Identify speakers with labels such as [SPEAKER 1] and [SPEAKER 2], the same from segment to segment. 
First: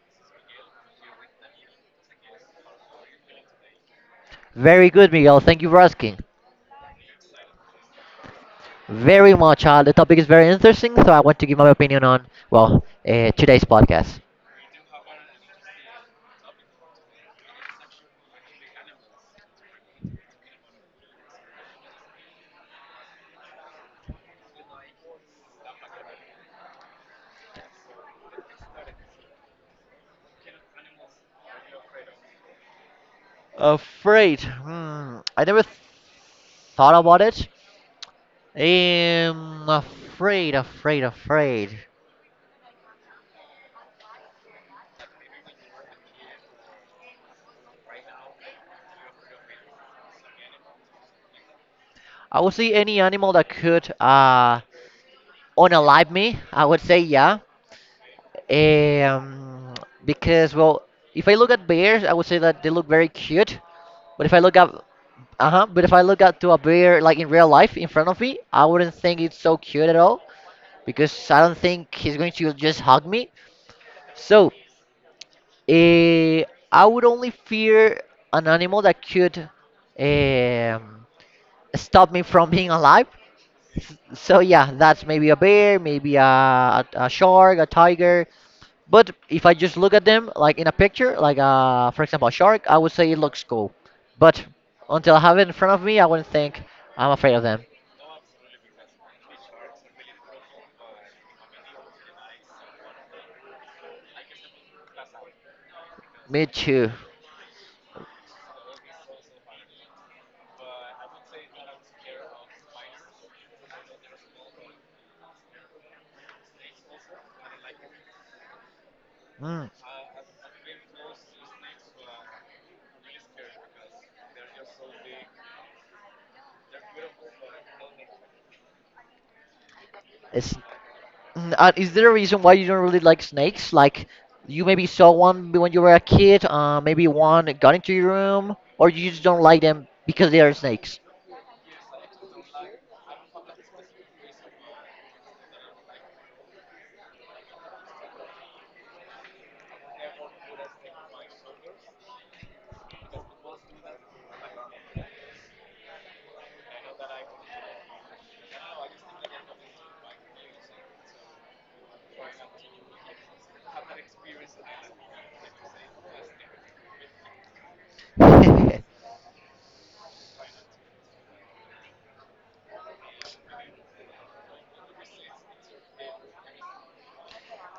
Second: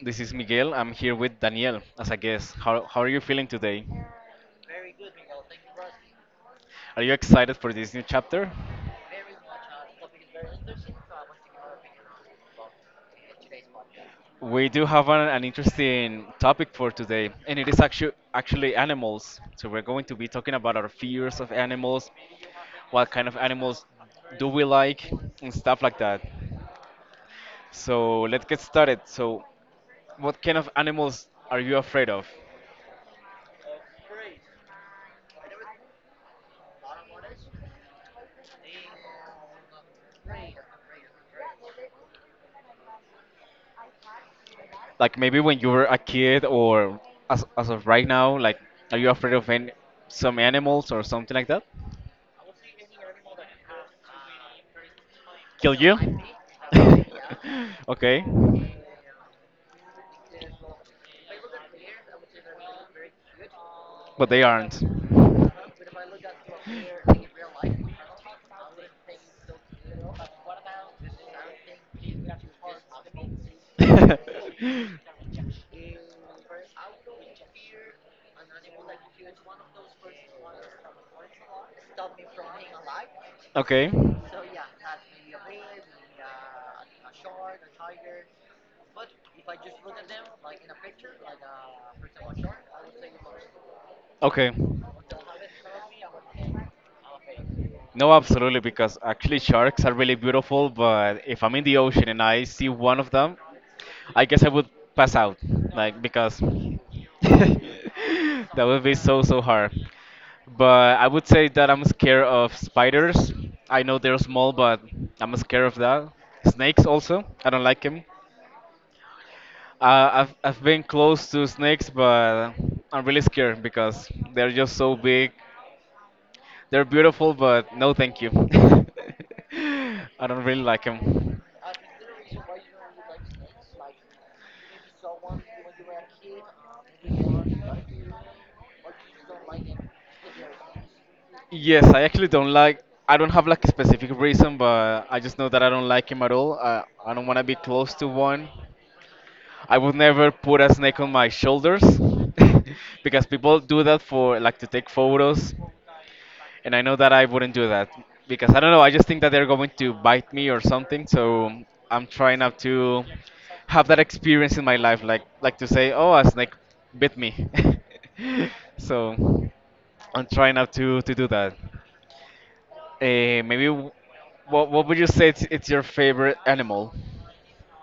[SPEAKER 1] This is Miguel. I'm here with Daniel as a guest. How are you feeling today?
[SPEAKER 2] Very good, Miguel. Thank you for asking.
[SPEAKER 1] Are you excited for this new chapter?
[SPEAKER 2] Very much. The topic is very interesting, so I want to give my opinion on, today's podcast.
[SPEAKER 1] We do have an interesting topic for today, and it is actually animals. So we're going to be talking about our fears of animals, what kind of animals do we like, and stuff like that. So let's get started. So, what kind of animals are you afraid of?
[SPEAKER 2] Afraid. Hmm. I never thought about it. Afraid, afraid, afraid.
[SPEAKER 1] Like maybe when you were a kid or as of right now, like are you afraid of some animals or something like that?
[SPEAKER 2] I would say any animal that could
[SPEAKER 1] Kill you?
[SPEAKER 2] unalive me. I would say yeah.
[SPEAKER 1] Okay.
[SPEAKER 2] Um, because if I look at bears, I would say that they look very cute. But
[SPEAKER 1] But
[SPEAKER 2] if I
[SPEAKER 1] they
[SPEAKER 2] look at
[SPEAKER 1] aren't.
[SPEAKER 2] to a bear like in real life in front of me, I wouldn't think it's so cute at all because I don't think he's going to just hug me. So, eh, I would only fear an animal that could um, stop me from being alive.
[SPEAKER 1] Okay.
[SPEAKER 2] So yeah, that's maybe a bear, maybe a shark, a tiger, but if I just look at them like in a picture, like for example, a shark, I would say it looks cool. But
[SPEAKER 1] Okay.
[SPEAKER 2] until I have it in front of me, I wouldn't think I'm afraid of them.
[SPEAKER 1] No, absolutely, because actually sharks are really beautiful, but if I'm in the ocean and I see one of them, I guess I would pass out, like because
[SPEAKER 2] Me too.
[SPEAKER 1] that would be so hard. But I would say that I'm scared of spiders. I know they're small, but I'm scared of that. Snakes also, I don't like them.
[SPEAKER 2] Mm.
[SPEAKER 1] I've been close to snakes, but I'm really scared because they're just so big. They're beautiful, but no, thank you. I don't
[SPEAKER 2] It's,
[SPEAKER 1] really like him.
[SPEAKER 2] is there a reason why you don't really like snakes? Like you maybe saw one when you were a kid, maybe one got into your room, or you just don't like them because they are snakes.
[SPEAKER 1] Yes, I actually don't like. I don't have like a specific reason, but I just know that I don't like him at all. I don't want to be close to one. I would never put a snake on my shoulders because people do that for like to take photos. And I know that I wouldn't do that because I don't know. I just think that they're going to bite me or something. So I'm trying not to have that experience in my life, like to say, "Oh, a snake bit me." So I'm trying not to do that. Maybe what would you say it's your favorite animal?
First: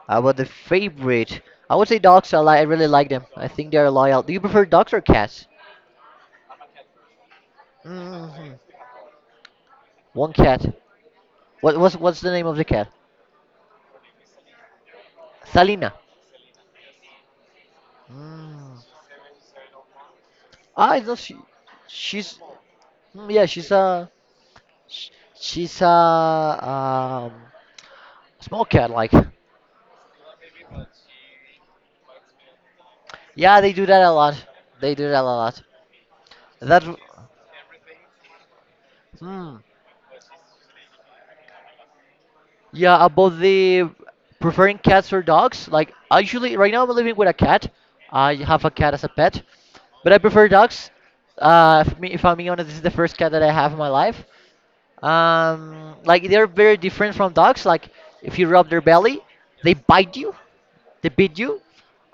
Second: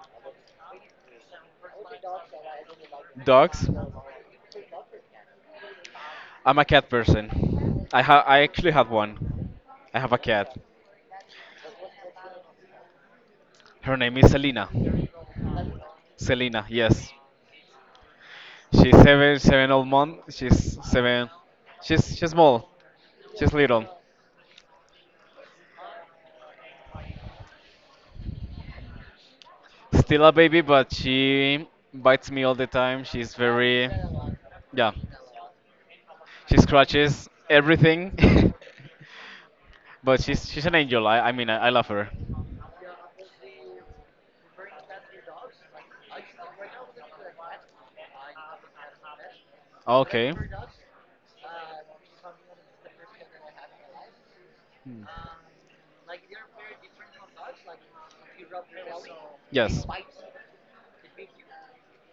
[SPEAKER 2] About the favorite, I would say dogs. I really like them. I
[SPEAKER 1] Dogs?
[SPEAKER 2] think they're loyal. Do you prefer dogs or cats?
[SPEAKER 1] I'm a cat person. I
[SPEAKER 2] Hmm.
[SPEAKER 1] actually have one. I have a
[SPEAKER 2] One
[SPEAKER 1] cat.
[SPEAKER 2] cat. What's the name of the cat?
[SPEAKER 1] Her name is Selena.
[SPEAKER 2] Salina.
[SPEAKER 1] Selena, yes.
[SPEAKER 2] Mm.
[SPEAKER 1] She's seven old month. She's
[SPEAKER 2] Ah, I know
[SPEAKER 1] seven.
[SPEAKER 2] she.
[SPEAKER 1] She's
[SPEAKER 2] She's
[SPEAKER 1] small.
[SPEAKER 2] mm, yeah.
[SPEAKER 1] She's
[SPEAKER 2] She's
[SPEAKER 1] little.
[SPEAKER 2] a sh- she's a small cat like.
[SPEAKER 1] Still a baby, but she bites me all the time. She's
[SPEAKER 2] Yeah, they do
[SPEAKER 1] very,
[SPEAKER 2] that a lot.
[SPEAKER 1] yeah.
[SPEAKER 2] They do that a lot.
[SPEAKER 1] She
[SPEAKER 2] That
[SPEAKER 1] scratches everything,
[SPEAKER 2] hmm.
[SPEAKER 1] but she's an angel. I mean I love her.
[SPEAKER 2] Yeah, about the preferring cats or dogs. Like actually, right now I'm living with a cat. I have a cat as a pet, but I
[SPEAKER 1] Okay.
[SPEAKER 2] prefer dogs. If I'm being honest, this is the first cat that I have in my life.
[SPEAKER 1] Hmm.
[SPEAKER 2] Like they're very different from dogs. Like if you rub their belly, they
[SPEAKER 1] Yes.
[SPEAKER 2] bite you, they beat you,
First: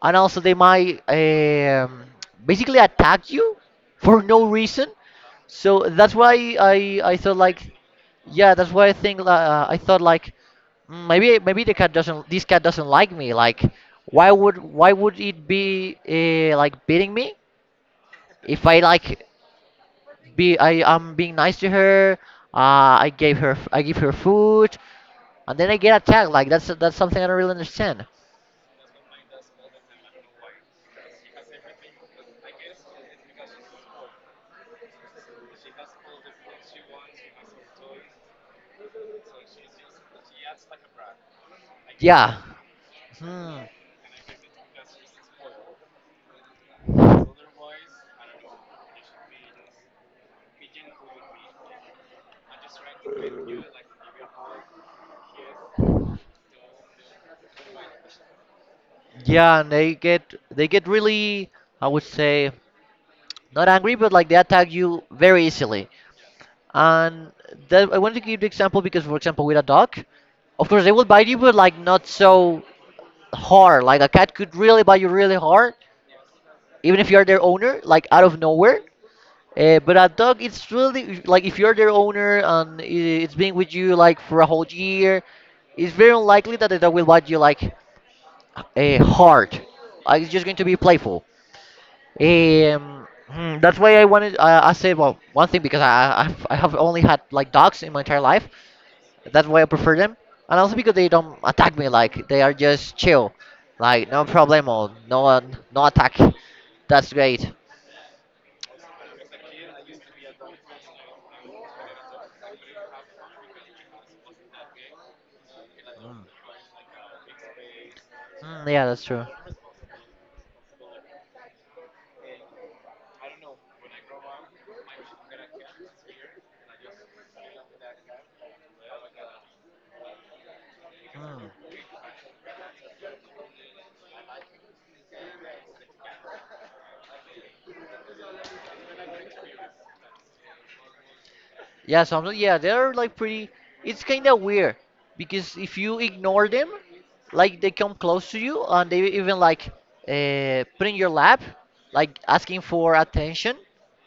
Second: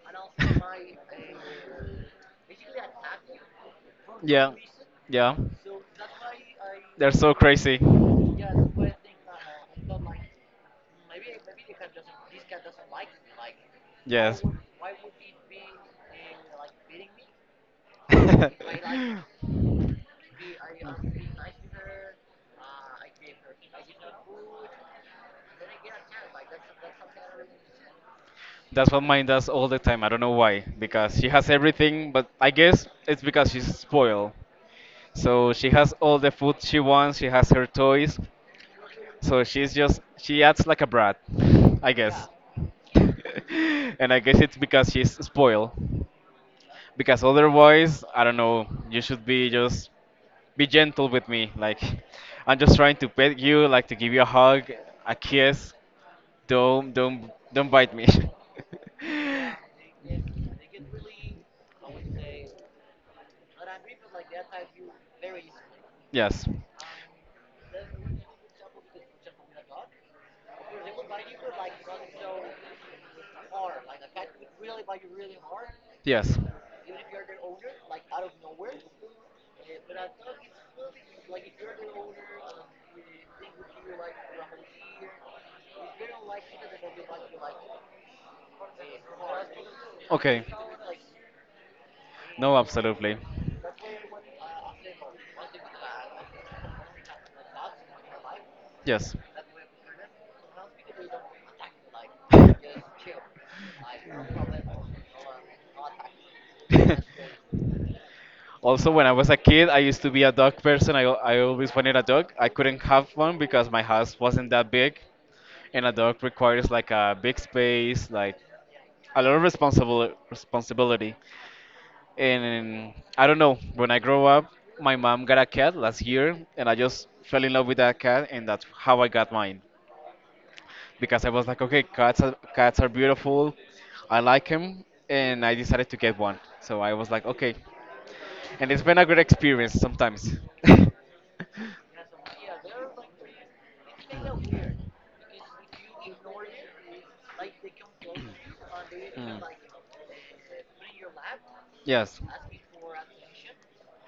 [SPEAKER 2] and also they might basically attack you for no
[SPEAKER 1] Yeah.
[SPEAKER 2] reason.
[SPEAKER 1] Yeah.
[SPEAKER 2] So that's why I
[SPEAKER 1] They're
[SPEAKER 2] I
[SPEAKER 1] so
[SPEAKER 2] thought like,
[SPEAKER 1] crazy.
[SPEAKER 2] yeah, that's why I think I thought like "Mm, maybe the cat doesn't this cat doesn't like me. Like why
[SPEAKER 1] Yes.
[SPEAKER 2] would why would it be like beating me if I like be I am being nice to her. I give her food, and then I get attacked. Like that's something I don't really understand.
[SPEAKER 1] That's what mine does all the time. I don't know why. Because she has everything, but I guess it's because she's spoiled. So she has all the food she wants, she has her toys. So she's just, she acts like a brat, I guess.
[SPEAKER 2] Yeah, hmm.
[SPEAKER 1] And I guess it's because she's spoiled. Because otherwise, I don't know, you should be just be gentle with me. Like, I'm just trying to pet you, like to give you a hug, a kiss. Don't bite me.
[SPEAKER 2] Yeah, and they get they get really I would say not angry, but like they attack you very easily.
[SPEAKER 1] Yes,
[SPEAKER 2] And that, I wanted to give the example because, for example, with a dog, of course they will bite you, but like not so hard. Like a cat could really bite you really hard,
[SPEAKER 1] yes.
[SPEAKER 2] even if you are their owner, like out of nowhere. But a dog, it's really like if you're their owner and it's been with you like for a whole year, it's very unlikely that the dog will bite you like hard. Like it's just
[SPEAKER 1] Okay.
[SPEAKER 2] going to be playful.
[SPEAKER 1] No, absolutely.
[SPEAKER 2] Hmm, that's why I wanted. I said well, one thing because I have only had like dogs in my entire life.
[SPEAKER 1] Yes.
[SPEAKER 2] That's why I prefer them, and also because they don't attack me. Like they are just chill, like no problemo, no attack. That's great.
[SPEAKER 1] Also, when I was a kid, I used to be a dog person. I always wanted a dog. I couldn't have one because my house wasn't that big, and a dog requires like a big space, like
[SPEAKER 2] Mm, yeah, that's
[SPEAKER 1] a
[SPEAKER 2] true.
[SPEAKER 1] lot of responsible responsibility. And I don't know. When I grow up, my mom got a cat last year, and I just fell in love with that cat, and that's how I got mine. Because I was like,
[SPEAKER 2] Mm.
[SPEAKER 1] okay, cats are beautiful. I like him, and I decided to get one. So I was like, okay, and it's been a good experience sometimes.
[SPEAKER 2] Yeah, sometimes yeah, they're like pretty. It's kind of weird because if you ignore them, like they come close to you and they even
[SPEAKER 1] Mm.
[SPEAKER 2] like put in your lap, like
[SPEAKER 1] Yes.
[SPEAKER 2] asking for attention.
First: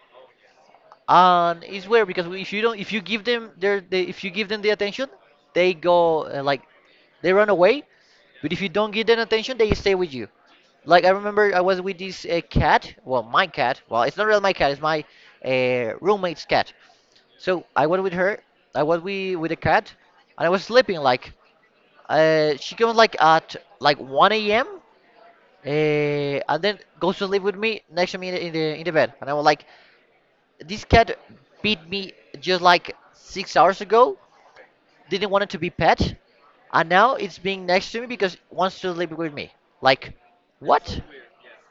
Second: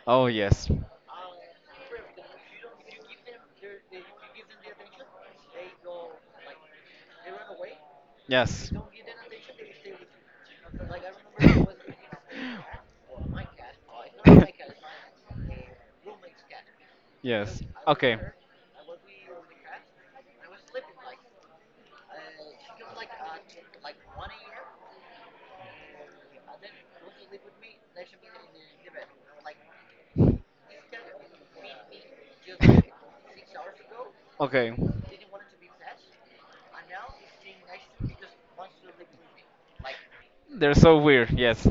[SPEAKER 1] Oh yes.
[SPEAKER 2] And it's weird because if you give them if you give them the attention, they go like they run away. But if you
[SPEAKER 1] Yes.
[SPEAKER 2] don't give them attention, they stay with you. Like I remember, I was with this cat. Well, my cat. Well, it's not really my cat. It's my roommate's cat.
[SPEAKER 1] Yes.
[SPEAKER 2] So I went with
[SPEAKER 1] Okay.
[SPEAKER 2] her. I went with the cat, and I was sleeping. Like, she comes like at like 1 a.m. Uh, and then goes to sleep with me next to me in the bed. And I was like, this cat beat me just like 6 hours ago.
[SPEAKER 1] Okay.
[SPEAKER 2] Didn't want it to be pet, and now it's being next to me because it wants to sleep with me. Like,
[SPEAKER 1] They're so
[SPEAKER 2] what?
[SPEAKER 1] weird, yes.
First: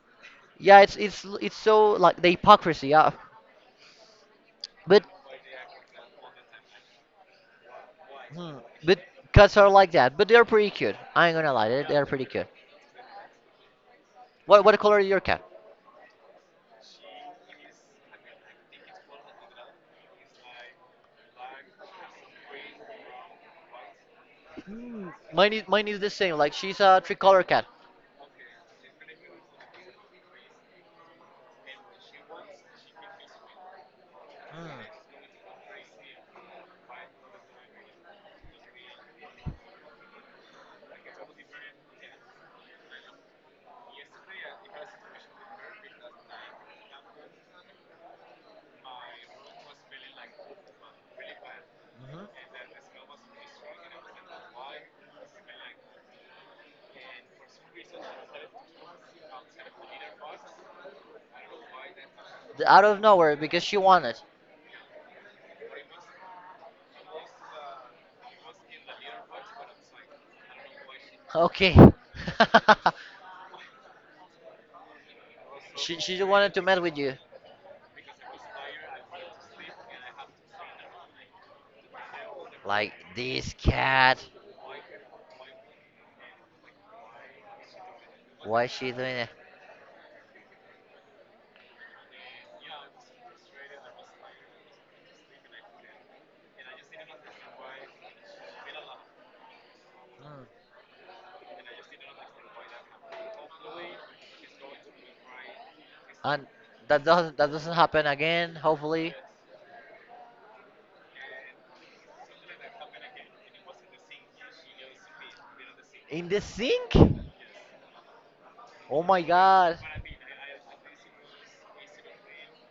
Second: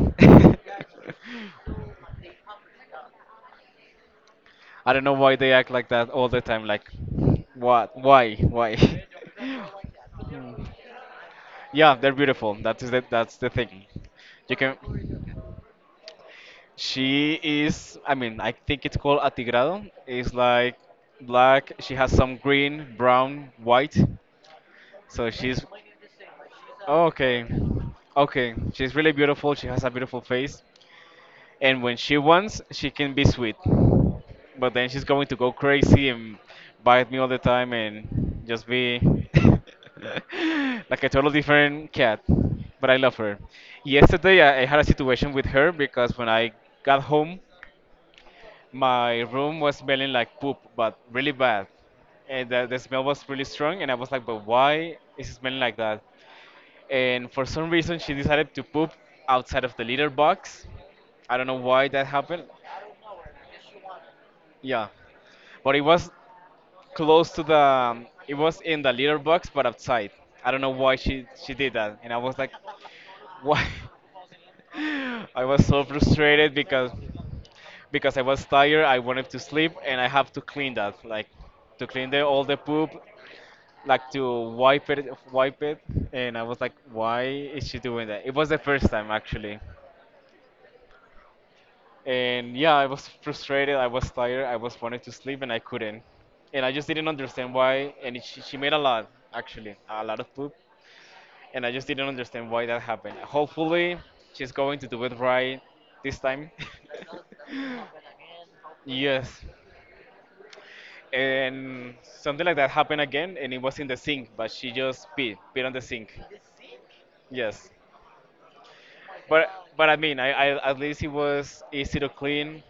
[SPEAKER 2] Yeah, it's so like the hypocrisy. Yeah,
[SPEAKER 1] I
[SPEAKER 2] but
[SPEAKER 1] don't know why they act like that all the time. Like, what? Why?
[SPEAKER 2] hmm. But
[SPEAKER 1] Why?
[SPEAKER 2] cats are like that, but they're pretty cute. I ain't gonna lie,
[SPEAKER 1] Yeah,
[SPEAKER 2] they're
[SPEAKER 1] they're
[SPEAKER 2] pretty cute.
[SPEAKER 1] beautiful. That is that's the thing. You
[SPEAKER 2] What
[SPEAKER 1] can.
[SPEAKER 2] color is your cat?
[SPEAKER 1] She is. I mean, I think it's called atigrado. It's like black. She has some green, brown, white.
[SPEAKER 2] Hmm.
[SPEAKER 1] So
[SPEAKER 2] Mine is
[SPEAKER 1] she's.
[SPEAKER 2] mine is the same. Like she's a three color
[SPEAKER 1] Okay.
[SPEAKER 2] cat.
[SPEAKER 1] Okay. She's really beautiful. She has a beautiful face. And when she wants, she can be sweet. But then
[SPEAKER 2] Hmm.
[SPEAKER 1] she's going to go crazy and bite me all the time and just be like a total different cat. But I love her. Yesterday, I had a situation with her because when I got home, my room was smelling like poop, but really bad.
[SPEAKER 2] Mhm.
[SPEAKER 1] And the smell was really strong, and I was like, but why is it smelling like that? And for some reason, she decided to poop outside of the litter box. I don't know why that happened.
[SPEAKER 2] Out of nowhere because she wanted.
[SPEAKER 1] Yeah, but it was close to the. It was in the litter box, but outside. I don't know why she did
[SPEAKER 2] Okay.
[SPEAKER 1] that, and I was like, why? I was so
[SPEAKER 2] She just wanted
[SPEAKER 1] frustrated
[SPEAKER 2] to mess with you.
[SPEAKER 1] because I was tired. I wanted to sleep, and I have to clean that, like to clean the all the poop,
[SPEAKER 2] Like this
[SPEAKER 1] like
[SPEAKER 2] cat.
[SPEAKER 1] to wipe it, wipe it. And I was like, why is she doing that? It was the
[SPEAKER 2] Why is
[SPEAKER 1] first
[SPEAKER 2] she
[SPEAKER 1] time
[SPEAKER 2] doing it?
[SPEAKER 1] actually. And yeah, I was frustrated. I was tired. I was wanted to sleep, and I couldn't. And I just didn't understand why. And it, she made a lot, actually, a lot of
[SPEAKER 2] Hmm.
[SPEAKER 1] poop. And I just didn't understand why that happened. Hopefully, she's going to do it right this
[SPEAKER 2] And
[SPEAKER 1] time.
[SPEAKER 2] that doesn't that doesn't happen again. Hopefully.
[SPEAKER 1] Yes. And something like that happened again, and it was in the sink, but she just peed on the sink.
[SPEAKER 2] In the sink?
[SPEAKER 1] Yes.
[SPEAKER 2] Oh my
[SPEAKER 1] But
[SPEAKER 2] God.
[SPEAKER 1] but I mean, I at least it was easy to clean.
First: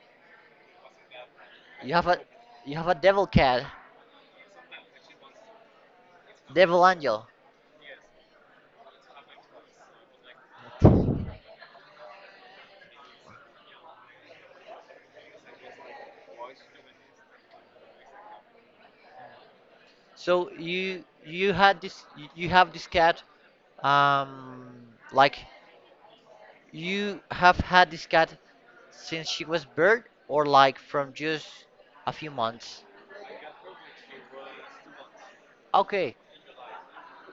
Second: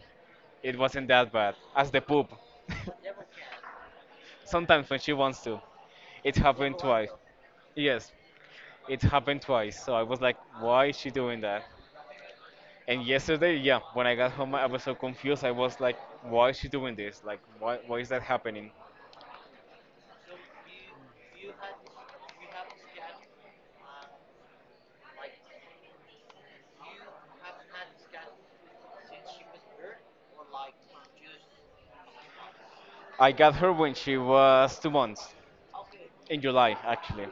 [SPEAKER 1] It wasn't that bad as
[SPEAKER 2] You
[SPEAKER 1] the
[SPEAKER 2] have a
[SPEAKER 1] poop.
[SPEAKER 2] you have a devil cat.
[SPEAKER 1] Sometimes when she wants to. It happened
[SPEAKER 2] Devil
[SPEAKER 1] twice.
[SPEAKER 2] angel.
[SPEAKER 1] Yes, it happened twice. So I was like, why is she doing that? And yesterday, yeah, when I got home, I was so confused. I was like, why is she doing this? Like, why is that happening?
[SPEAKER 2] So you have this cat um like you have had this cat since she was birth or like from just a few months.
[SPEAKER 1] I got her when she was 2 months,
[SPEAKER 2] Okay.
[SPEAKER 1] in July, actually.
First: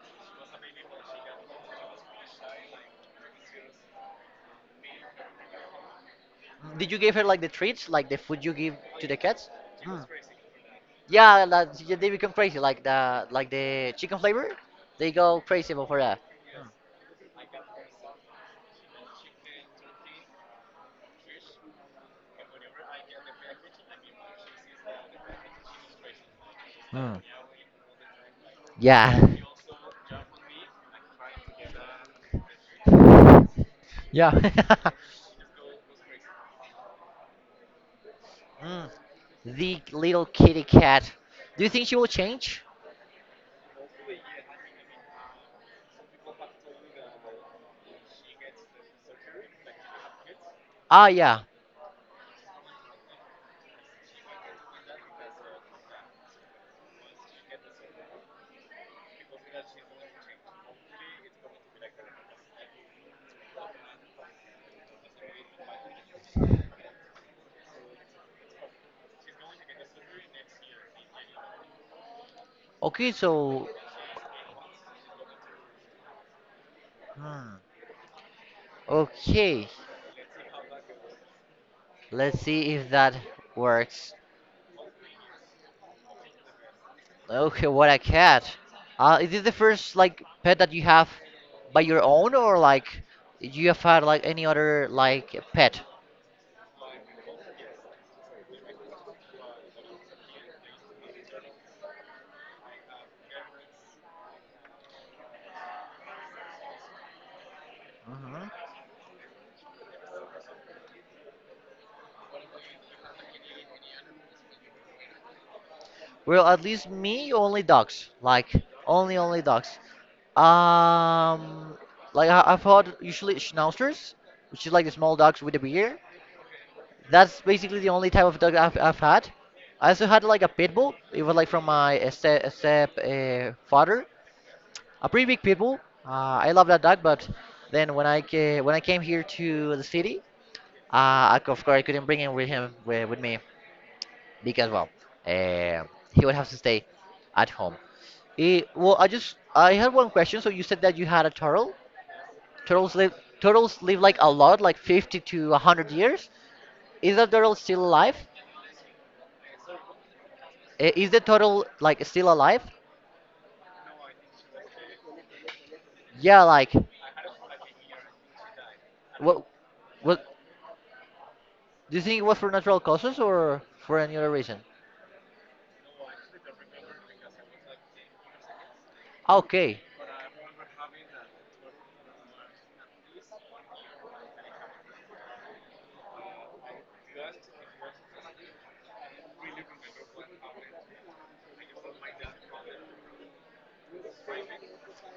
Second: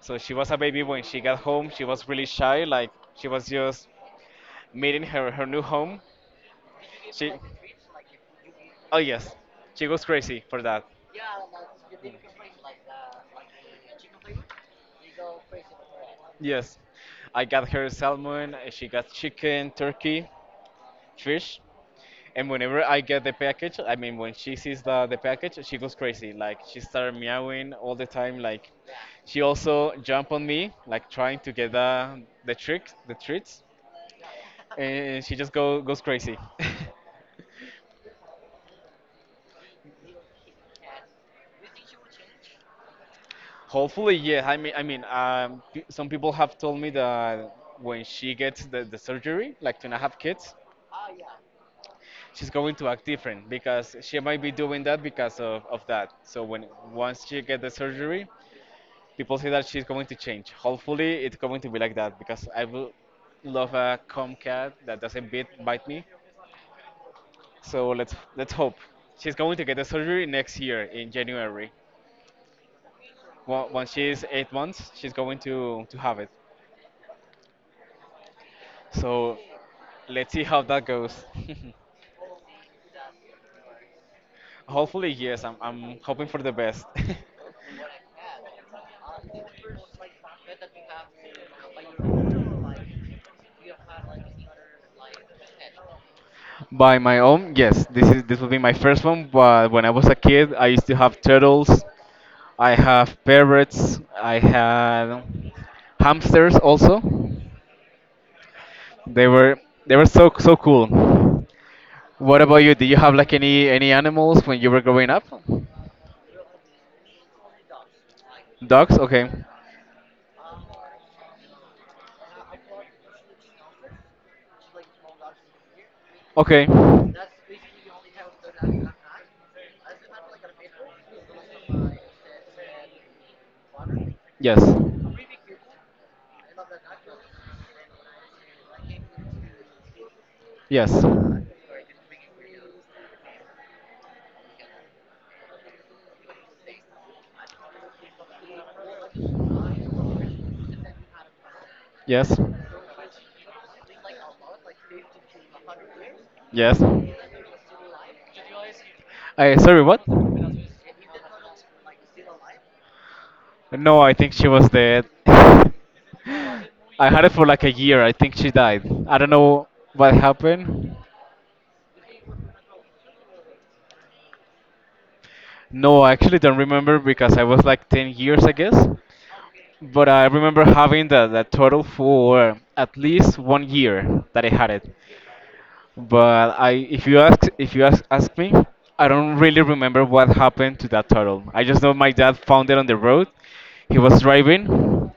[SPEAKER 1] So she was a baby when she got home. She was really shy, like, she was just meeting her new home.
[SPEAKER 2] Mm, did you give her
[SPEAKER 1] She,
[SPEAKER 2] like the treats, like the food you give
[SPEAKER 1] oh,
[SPEAKER 2] to the
[SPEAKER 1] yes,
[SPEAKER 2] cats?
[SPEAKER 1] she goes
[SPEAKER 2] Mm.
[SPEAKER 1] crazy for that.
[SPEAKER 2] Yeah, that, yeah, they become crazy like the chicken flavor. They go crazy over that.
[SPEAKER 1] Yes, I got her salmon, she got chicken, turkey, fish. And whenever I get the package, I mean, when she sees the package, she goes crazy. Like, she started
[SPEAKER 2] Mm.
[SPEAKER 1] meowing all the time. Like,
[SPEAKER 2] Yeah.
[SPEAKER 1] she also jumped on me, like, trying to get the tricks.
[SPEAKER 2] Yeah.
[SPEAKER 1] And she just goes crazy.
[SPEAKER 2] Mm. The little kitty cat. Do you think she will change?
[SPEAKER 1] Hopefully, yeah. Some people have told me that when she gets the surgery, like to not have kids,
[SPEAKER 2] Ah, yeah.
[SPEAKER 1] she's going to act different because she might be doing that because of that. So when once she get the surgery, people say that she's going to change. Hopefully, it's going to be like that because I will love a calm cat that doesn't bite me. So let's hope she's going to get the surgery next year in January.
[SPEAKER 2] Okay, so.
[SPEAKER 1] Once she's 8 months, she's going to have it.
[SPEAKER 2] Hmm.
[SPEAKER 1] So
[SPEAKER 2] Okay.
[SPEAKER 1] let's see how that goes.
[SPEAKER 2] Let's see if that works.
[SPEAKER 1] Hopefully, yes. I'm hoping for the best.
[SPEAKER 2] Okay, what a cat. Is this the first like pet that you have by your own, or like you have had like any other like pet?
[SPEAKER 1] By my own, yes. This will be my first one. But when I was a kid, I used to have turtles. I have parrots. I had hamsters also.
[SPEAKER 2] Hmm.
[SPEAKER 1] They were they were so cool. What about you? Did you have like any animals when you were growing up?
[SPEAKER 2] Well, at least me only dogs. Like
[SPEAKER 1] Dogs?
[SPEAKER 2] only
[SPEAKER 1] Okay.
[SPEAKER 2] only dogs. Um, like I've had usually schnauzers, which is like the small dogs with a beard.
[SPEAKER 1] Okay.
[SPEAKER 2] That's basically the only type of dog I've had. I also had like a pit bull. It was like from my step, step father,
[SPEAKER 1] Yes.
[SPEAKER 2] a pretty big pit bull. I love that dog, but then when when I came here to the city,
[SPEAKER 1] Yes.
[SPEAKER 2] I, of course I couldn't bring him with me because well, he would have to stay at home. I had one question. So you said that you had a turtle.
[SPEAKER 1] Yes.
[SPEAKER 2] Turtles live turtles live like a lot, like 50 to 100 years.
[SPEAKER 1] Yes.
[SPEAKER 2] Is that turtle still alive?
[SPEAKER 1] I sorry, what?
[SPEAKER 2] Is the turtle like still alive?
[SPEAKER 1] No, I think she was dead.
[SPEAKER 2] Yeah, like
[SPEAKER 1] I had it for like a year. I think she died. I don't
[SPEAKER 2] what?
[SPEAKER 1] know what
[SPEAKER 2] What
[SPEAKER 1] happened.
[SPEAKER 2] do you think, it was for natural causes or for any other reason?
[SPEAKER 1] No, I actually don't remember because I was like 10 years, I guess.
[SPEAKER 2] Okay.
[SPEAKER 1] But I remember having the total for at least one year that I had it. But I, if you ask me, I don't really remember what happened to that turtle. I just know my dad found it on the road. He was driving,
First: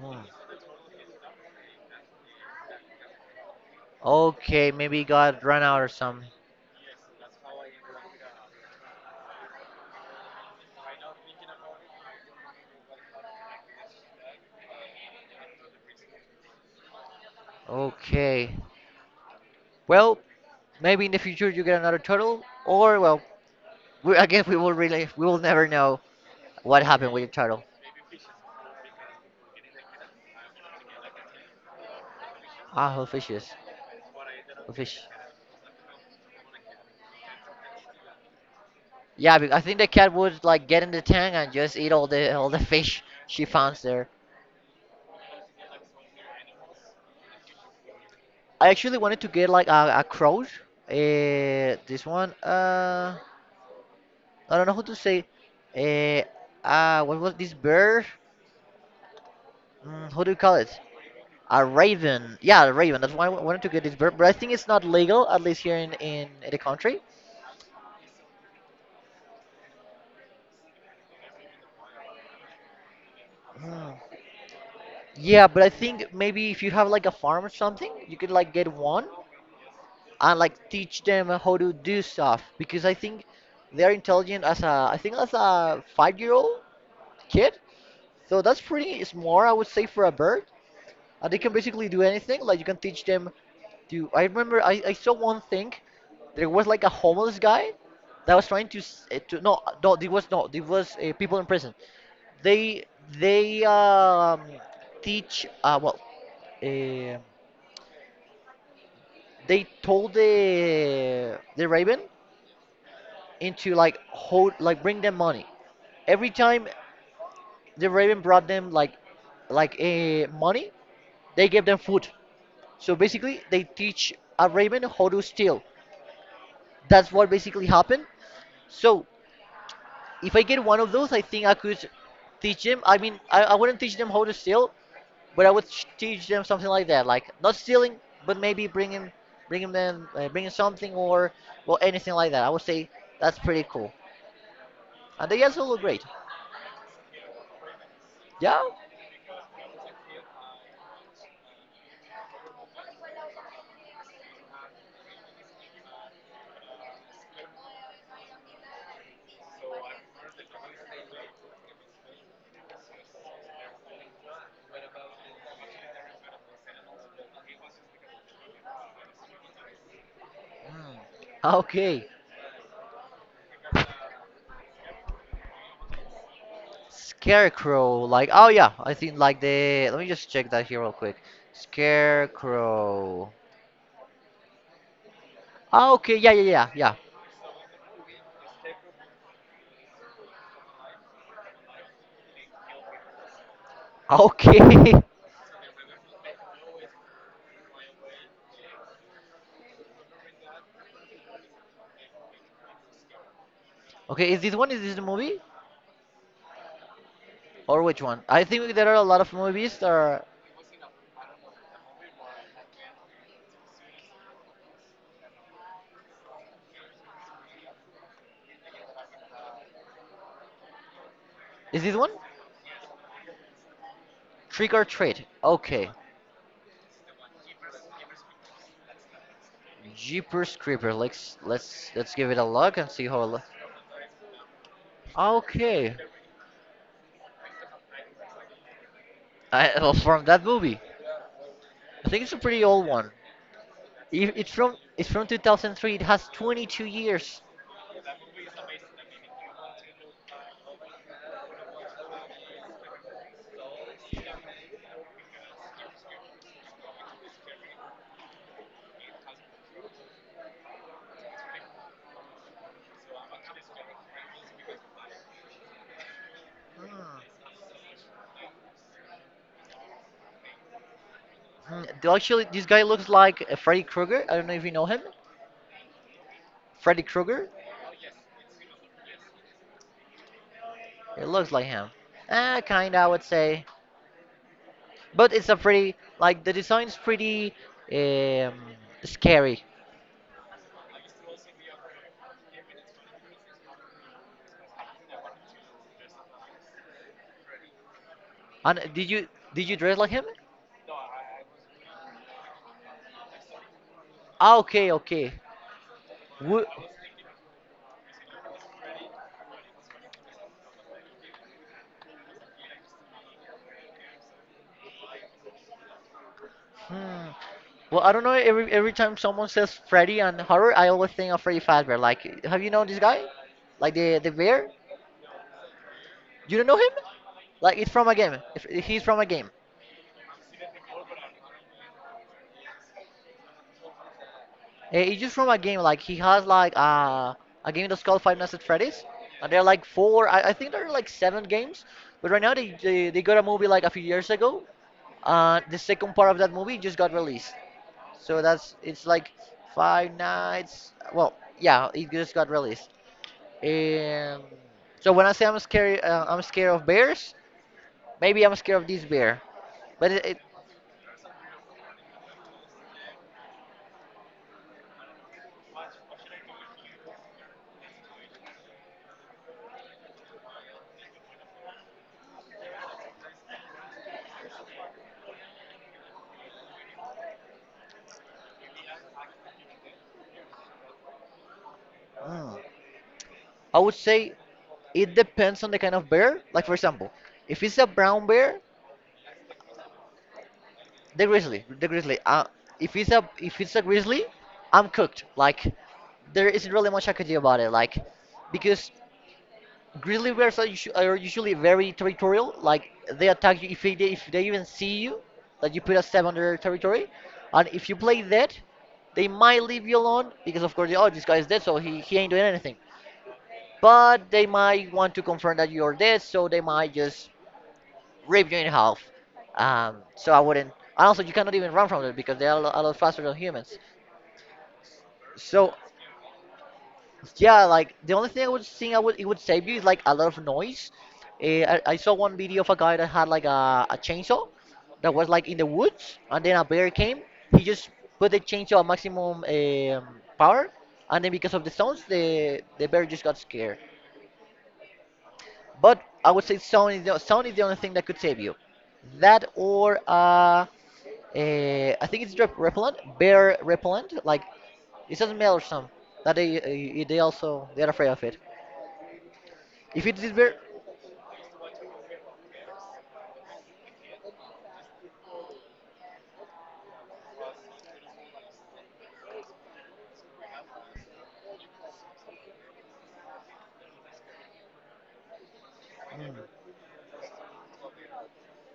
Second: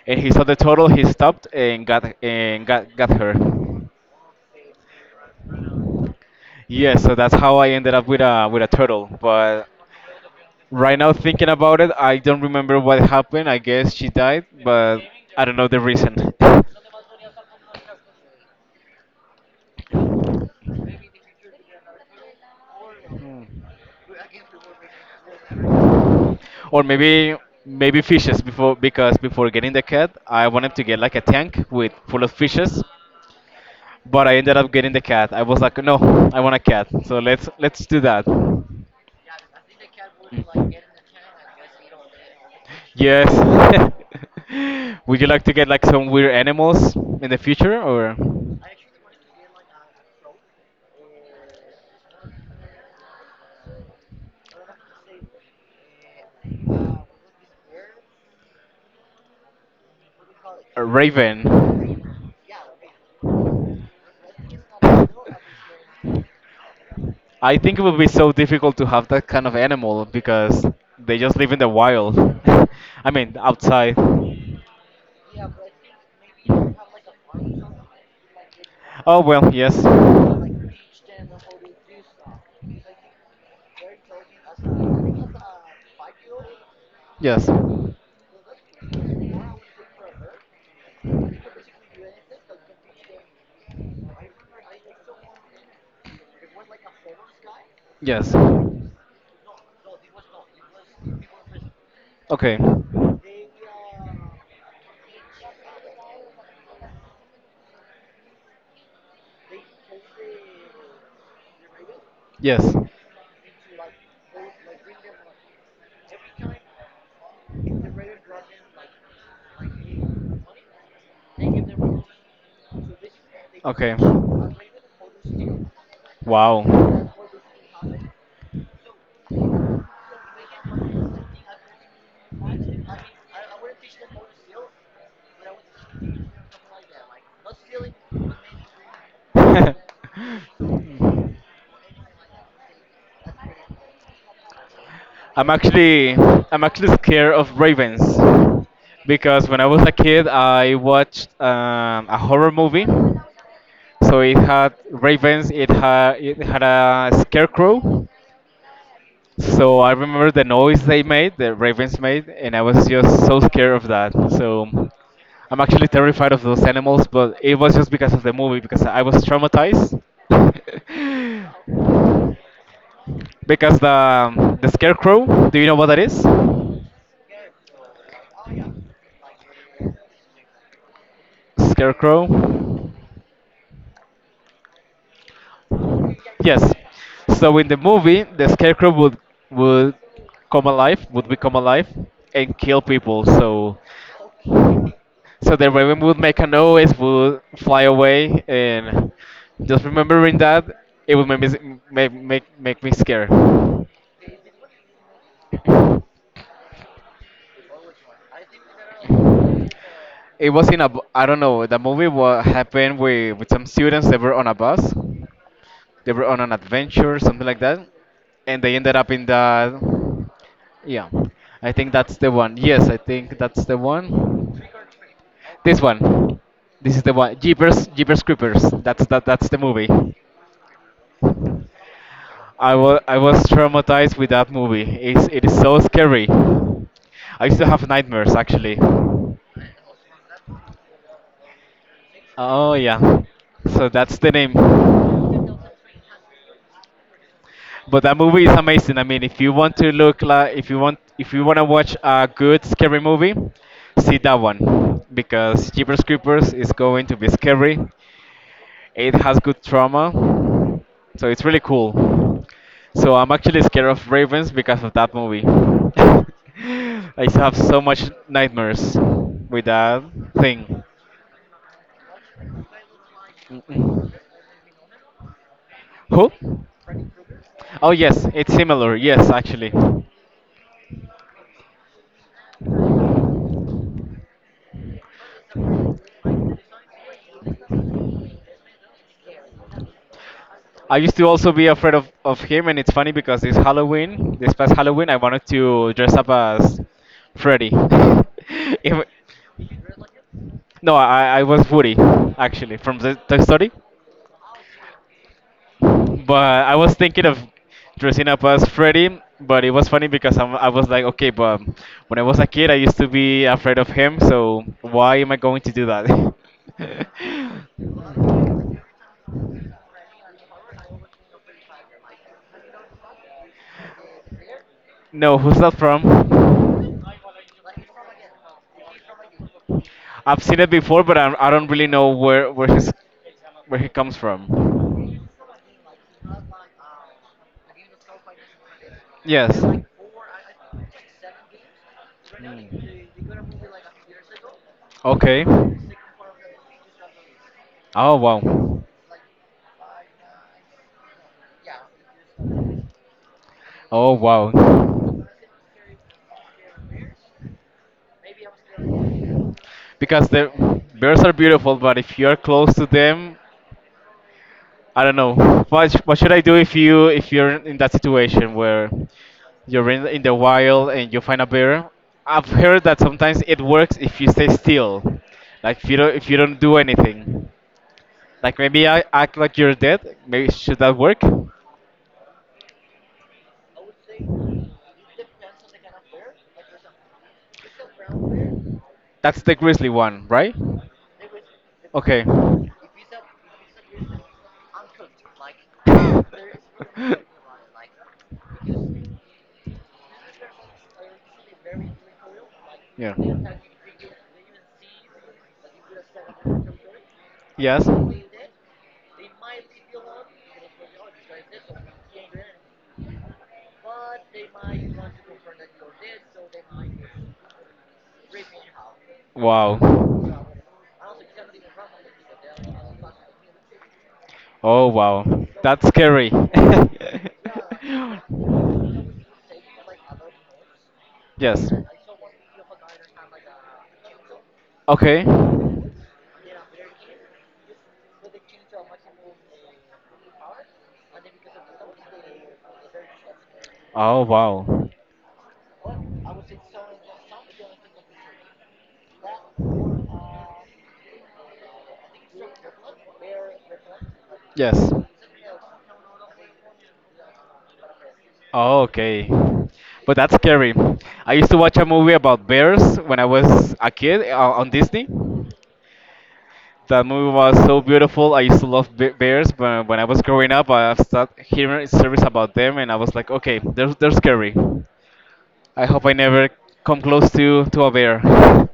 [SPEAKER 2] Hmm.
[SPEAKER 1] and he saw the turtle. He stopped and got her.
[SPEAKER 2] Okay, maybe it got run out or something.
[SPEAKER 1] Yeah, so that's how I ended up with a turtle. But right now, thinking about it, I don't remember what happened. I guess she died, but I don't know the reason.
[SPEAKER 2] Okay. Well, maybe in the future you get another turtle, or well, I guess we will really we will never know
[SPEAKER 1] Or
[SPEAKER 2] what happened with the
[SPEAKER 1] maybe
[SPEAKER 2] turtle.
[SPEAKER 1] maybe fishes before because before getting the cat, I wanted to get like a tank with full of fishes,
[SPEAKER 2] Ah, who fishes?
[SPEAKER 1] but I ended up
[SPEAKER 2] Who
[SPEAKER 1] getting
[SPEAKER 2] fish?
[SPEAKER 1] the cat. I was like, no, I want a cat. So let's do that. Mm.
[SPEAKER 2] Yeah, I think the cat would like get in the tank and just eat all the fish
[SPEAKER 1] Yes.
[SPEAKER 2] she finds there.
[SPEAKER 1] Would you like to get like some weird animals in the future or
[SPEAKER 2] I actually wanted to get like a cross. This one. I don't know how to say. Uh, what was this bird? Mm, how do you call it?
[SPEAKER 1] a raven?
[SPEAKER 2] A raven. Yeah, a raven. That's why I wanted to get this bird. But I think it's not legal, at least here in the country.
[SPEAKER 1] I think it would be so difficult to have that kind of animal because they just live in the wild. I mean,
[SPEAKER 2] Hmm.
[SPEAKER 1] outside.
[SPEAKER 2] Yeah, but I think maybe if you have like a farm or something, you could like get one
[SPEAKER 1] Oh well, yes.
[SPEAKER 2] and like teach them how to do stuff because I think they're intelligent as a I think as a 5-year-old old
[SPEAKER 1] Yes.
[SPEAKER 2] kid. So that's pretty smart, I would say, for a bird. They can basically do anything. Like you can teach them to. I remember I saw one thing. There was like a homeless guy that
[SPEAKER 1] Yes.
[SPEAKER 2] was trying to s- eh, to no no there was no there was people in prison.
[SPEAKER 1] Okay.
[SPEAKER 2] They they teach uh, they told the raven
[SPEAKER 1] Yes.
[SPEAKER 2] into like hold like bring them money. Every time the raven brought them like money, they gave them food. So basically, they
[SPEAKER 1] Okay.
[SPEAKER 2] teach a raven how to steal.
[SPEAKER 1] Wow.
[SPEAKER 2] That's what basically happened. So if I get one of those, I think I could teach them. I mean, I wouldn't teach them how to steal, but I would teach them something like that, like not stealing, but maybe bringing them, bringing something or well anything like that. I would say that's pretty cool, and they
[SPEAKER 1] I'm
[SPEAKER 2] also look great.
[SPEAKER 1] actually I'm actually scared of ravens
[SPEAKER 2] Yeah.
[SPEAKER 1] because when I was a kid I watched a horror movie. So it had ravens, it had a scarecrow. So I remember the noise they made, the ravens made, and I was just so scared of that. So I'm actually terrified of those animals, but it was just because of the movie because I was traumatized.
[SPEAKER 2] Okay.
[SPEAKER 1] Because the scarecrow, do you know what that is?
[SPEAKER 2] Scarecrow, like oh yeah, I think like the. Let me just check that here real quick.
[SPEAKER 1] Scarecrow.
[SPEAKER 2] Scarecrow. Ah, okay, yeah, yeah, yeah,
[SPEAKER 1] Yes.
[SPEAKER 2] yeah.
[SPEAKER 1] So in the movie, the Scarecrow would would come alive, would become alive, and kill people. So,
[SPEAKER 2] Okay,
[SPEAKER 1] so the Raven would make a noise, would fly away, and just remembering that it would make me make me scared.
[SPEAKER 2] okay. Is this one? Is this the movie, or which one? I think there are a lot of movies that are.
[SPEAKER 1] It was in I don't know the movie what happened with some students that were on a bus. They were on an adventure, something like that, and they ended up in the. Yeah, I
[SPEAKER 2] Is
[SPEAKER 1] think
[SPEAKER 2] this one?
[SPEAKER 1] that's the one. Yes, I think that's the one.
[SPEAKER 2] Trick or Treat.
[SPEAKER 1] This
[SPEAKER 2] Okay.
[SPEAKER 1] one. This is the one. Jeepers Creepers. That's that. That's the movie.
[SPEAKER 2] Jeepers Creepers. Let's give it a look and see
[SPEAKER 1] I
[SPEAKER 2] how.
[SPEAKER 1] was traumatized with that movie. It is so
[SPEAKER 2] Okay.
[SPEAKER 1] scary. I used to have nightmares actually.
[SPEAKER 2] Well, from that movie, I think it's a pretty
[SPEAKER 1] Oh
[SPEAKER 2] old one.
[SPEAKER 1] yeah. So that's the
[SPEAKER 2] It,
[SPEAKER 1] name.
[SPEAKER 2] it's from 2003. It has 22 years.
[SPEAKER 1] But that movie is amazing. I mean, if you want to look like, if you want to watch a good scary movie, see that one because Jeepers Creepers is going to be scary. It has good trauma, so it's really cool. So I'm actually scared of ravens because of that movie. I used to
[SPEAKER 2] Hmm.
[SPEAKER 1] have so much nightmares with that thing.
[SPEAKER 2] Hmm, actually, this guy looks like Freddy
[SPEAKER 1] Mm-mm.
[SPEAKER 2] Krueger. I don't know if you know him.
[SPEAKER 1] Who?
[SPEAKER 2] Freddy Krueger.
[SPEAKER 1] Oh yes, it's similar. Yes, actually.
[SPEAKER 2] It looks like him. Kinda, I would say. But it's a pretty like the design's pretty um, scary.
[SPEAKER 1] I used to also be afraid of him, and it's funny because this Halloween, this past Halloween, I wanted to dress up as Freddy.
[SPEAKER 2] And
[SPEAKER 1] If-
[SPEAKER 2] did you dress like him?
[SPEAKER 1] no, I was Woody, actually, from the Toy Story.
[SPEAKER 2] Ah, okay, okay.
[SPEAKER 1] But
[SPEAKER 2] Wo-
[SPEAKER 1] I was thinking of dressing up as Freddy, but it was funny because I was like, okay, but when I was a kid, I used to be afraid of him, so why am I going to do that?
[SPEAKER 2] hmm. Well, I don't know. Every every time someone says Freddy and horror, I always think of Freddy Fazbear. Like, have you known this guy? Like the bear?
[SPEAKER 1] No, who's that
[SPEAKER 2] You don't
[SPEAKER 1] from?
[SPEAKER 2] know him? Like it's from a game. He's from a game.
[SPEAKER 1] I've seen it before, but I don't really know where his where he comes from.
[SPEAKER 2] It's just from a game like he has like a game that's called Five Nights at Freddy's. And there
[SPEAKER 1] Yes.
[SPEAKER 2] are like four. I think there are like seven games. But right now they got a movie
[SPEAKER 1] Mm.
[SPEAKER 2] like a few years ago.
[SPEAKER 1] Okay.
[SPEAKER 2] The second part of that movie just got released.
[SPEAKER 1] Oh
[SPEAKER 2] So that's
[SPEAKER 1] wow.
[SPEAKER 2] it's like Five Nights. Well, yeah, it just got released.
[SPEAKER 1] Oh
[SPEAKER 2] And
[SPEAKER 1] wow.
[SPEAKER 2] so when I say I'm scared of bears. Maybe I'm scared of this bear. But it,
[SPEAKER 1] Because
[SPEAKER 2] it
[SPEAKER 1] the bears are beautiful, but if you are close to them, I don't know. What should I do if you if you're in that situation where you're in the wild and you find a bear? I've heard that sometimes it works if you stay still, like if you don't do anything, like maybe I act like you're dead. Maybe should that work?
[SPEAKER 2] mm. I would say it depends on the kind of bear. Like for example, if it's a brown bear,
[SPEAKER 1] That's the grizzly one, right?
[SPEAKER 2] the grizzly.
[SPEAKER 1] Okay.
[SPEAKER 2] If it's a grizzly, I'm cooked. Like there isn't really much I could do about it. Like because grizzly bears are, are usually very territorial. Like
[SPEAKER 1] Yeah.
[SPEAKER 2] they attack you if they even see you, that you put a step on their territory, and
[SPEAKER 1] Yes.
[SPEAKER 2] if you play dead, they might leave you alone because of course oh this guy is dead so he ain't doing anything. But they might want to confirm that you're dead, so they might just rip you in half. So I
[SPEAKER 1] Wow.
[SPEAKER 2] wouldn't. And also, you cannot even run from them because they are a lot faster than humans.
[SPEAKER 1] Oh, wow.
[SPEAKER 2] So
[SPEAKER 1] That's scary.
[SPEAKER 2] yeah, like the only thing I would think I would it would save you is like a lot of noise.
[SPEAKER 1] Yes.
[SPEAKER 2] I saw one video of a guy that had like a chainsaw that
[SPEAKER 1] Okay.
[SPEAKER 2] was like in the woods, and then a bear came. He just put the chainsaw at maximum power, and then because of the sounds, the bear just got scared.
[SPEAKER 1] Oh, wow.
[SPEAKER 2] But I would say sound is the only thing that could save you. That or I think it's drip repellent, bear repellent. Like
[SPEAKER 1] Yes.
[SPEAKER 2] it doesn't matter some that they eh, they also they are afraid of it.
[SPEAKER 1] Oh, okay.
[SPEAKER 2] If
[SPEAKER 1] But
[SPEAKER 2] it is
[SPEAKER 1] that's
[SPEAKER 2] bear,
[SPEAKER 1] scary. I used to watch a movie about bears when I was a kid on Disney. That movie was so beautiful. I used to love bears, but when I was growing up, I started hearing stories about them, and I was like, okay, they're scary. I hope I never come close to a bear.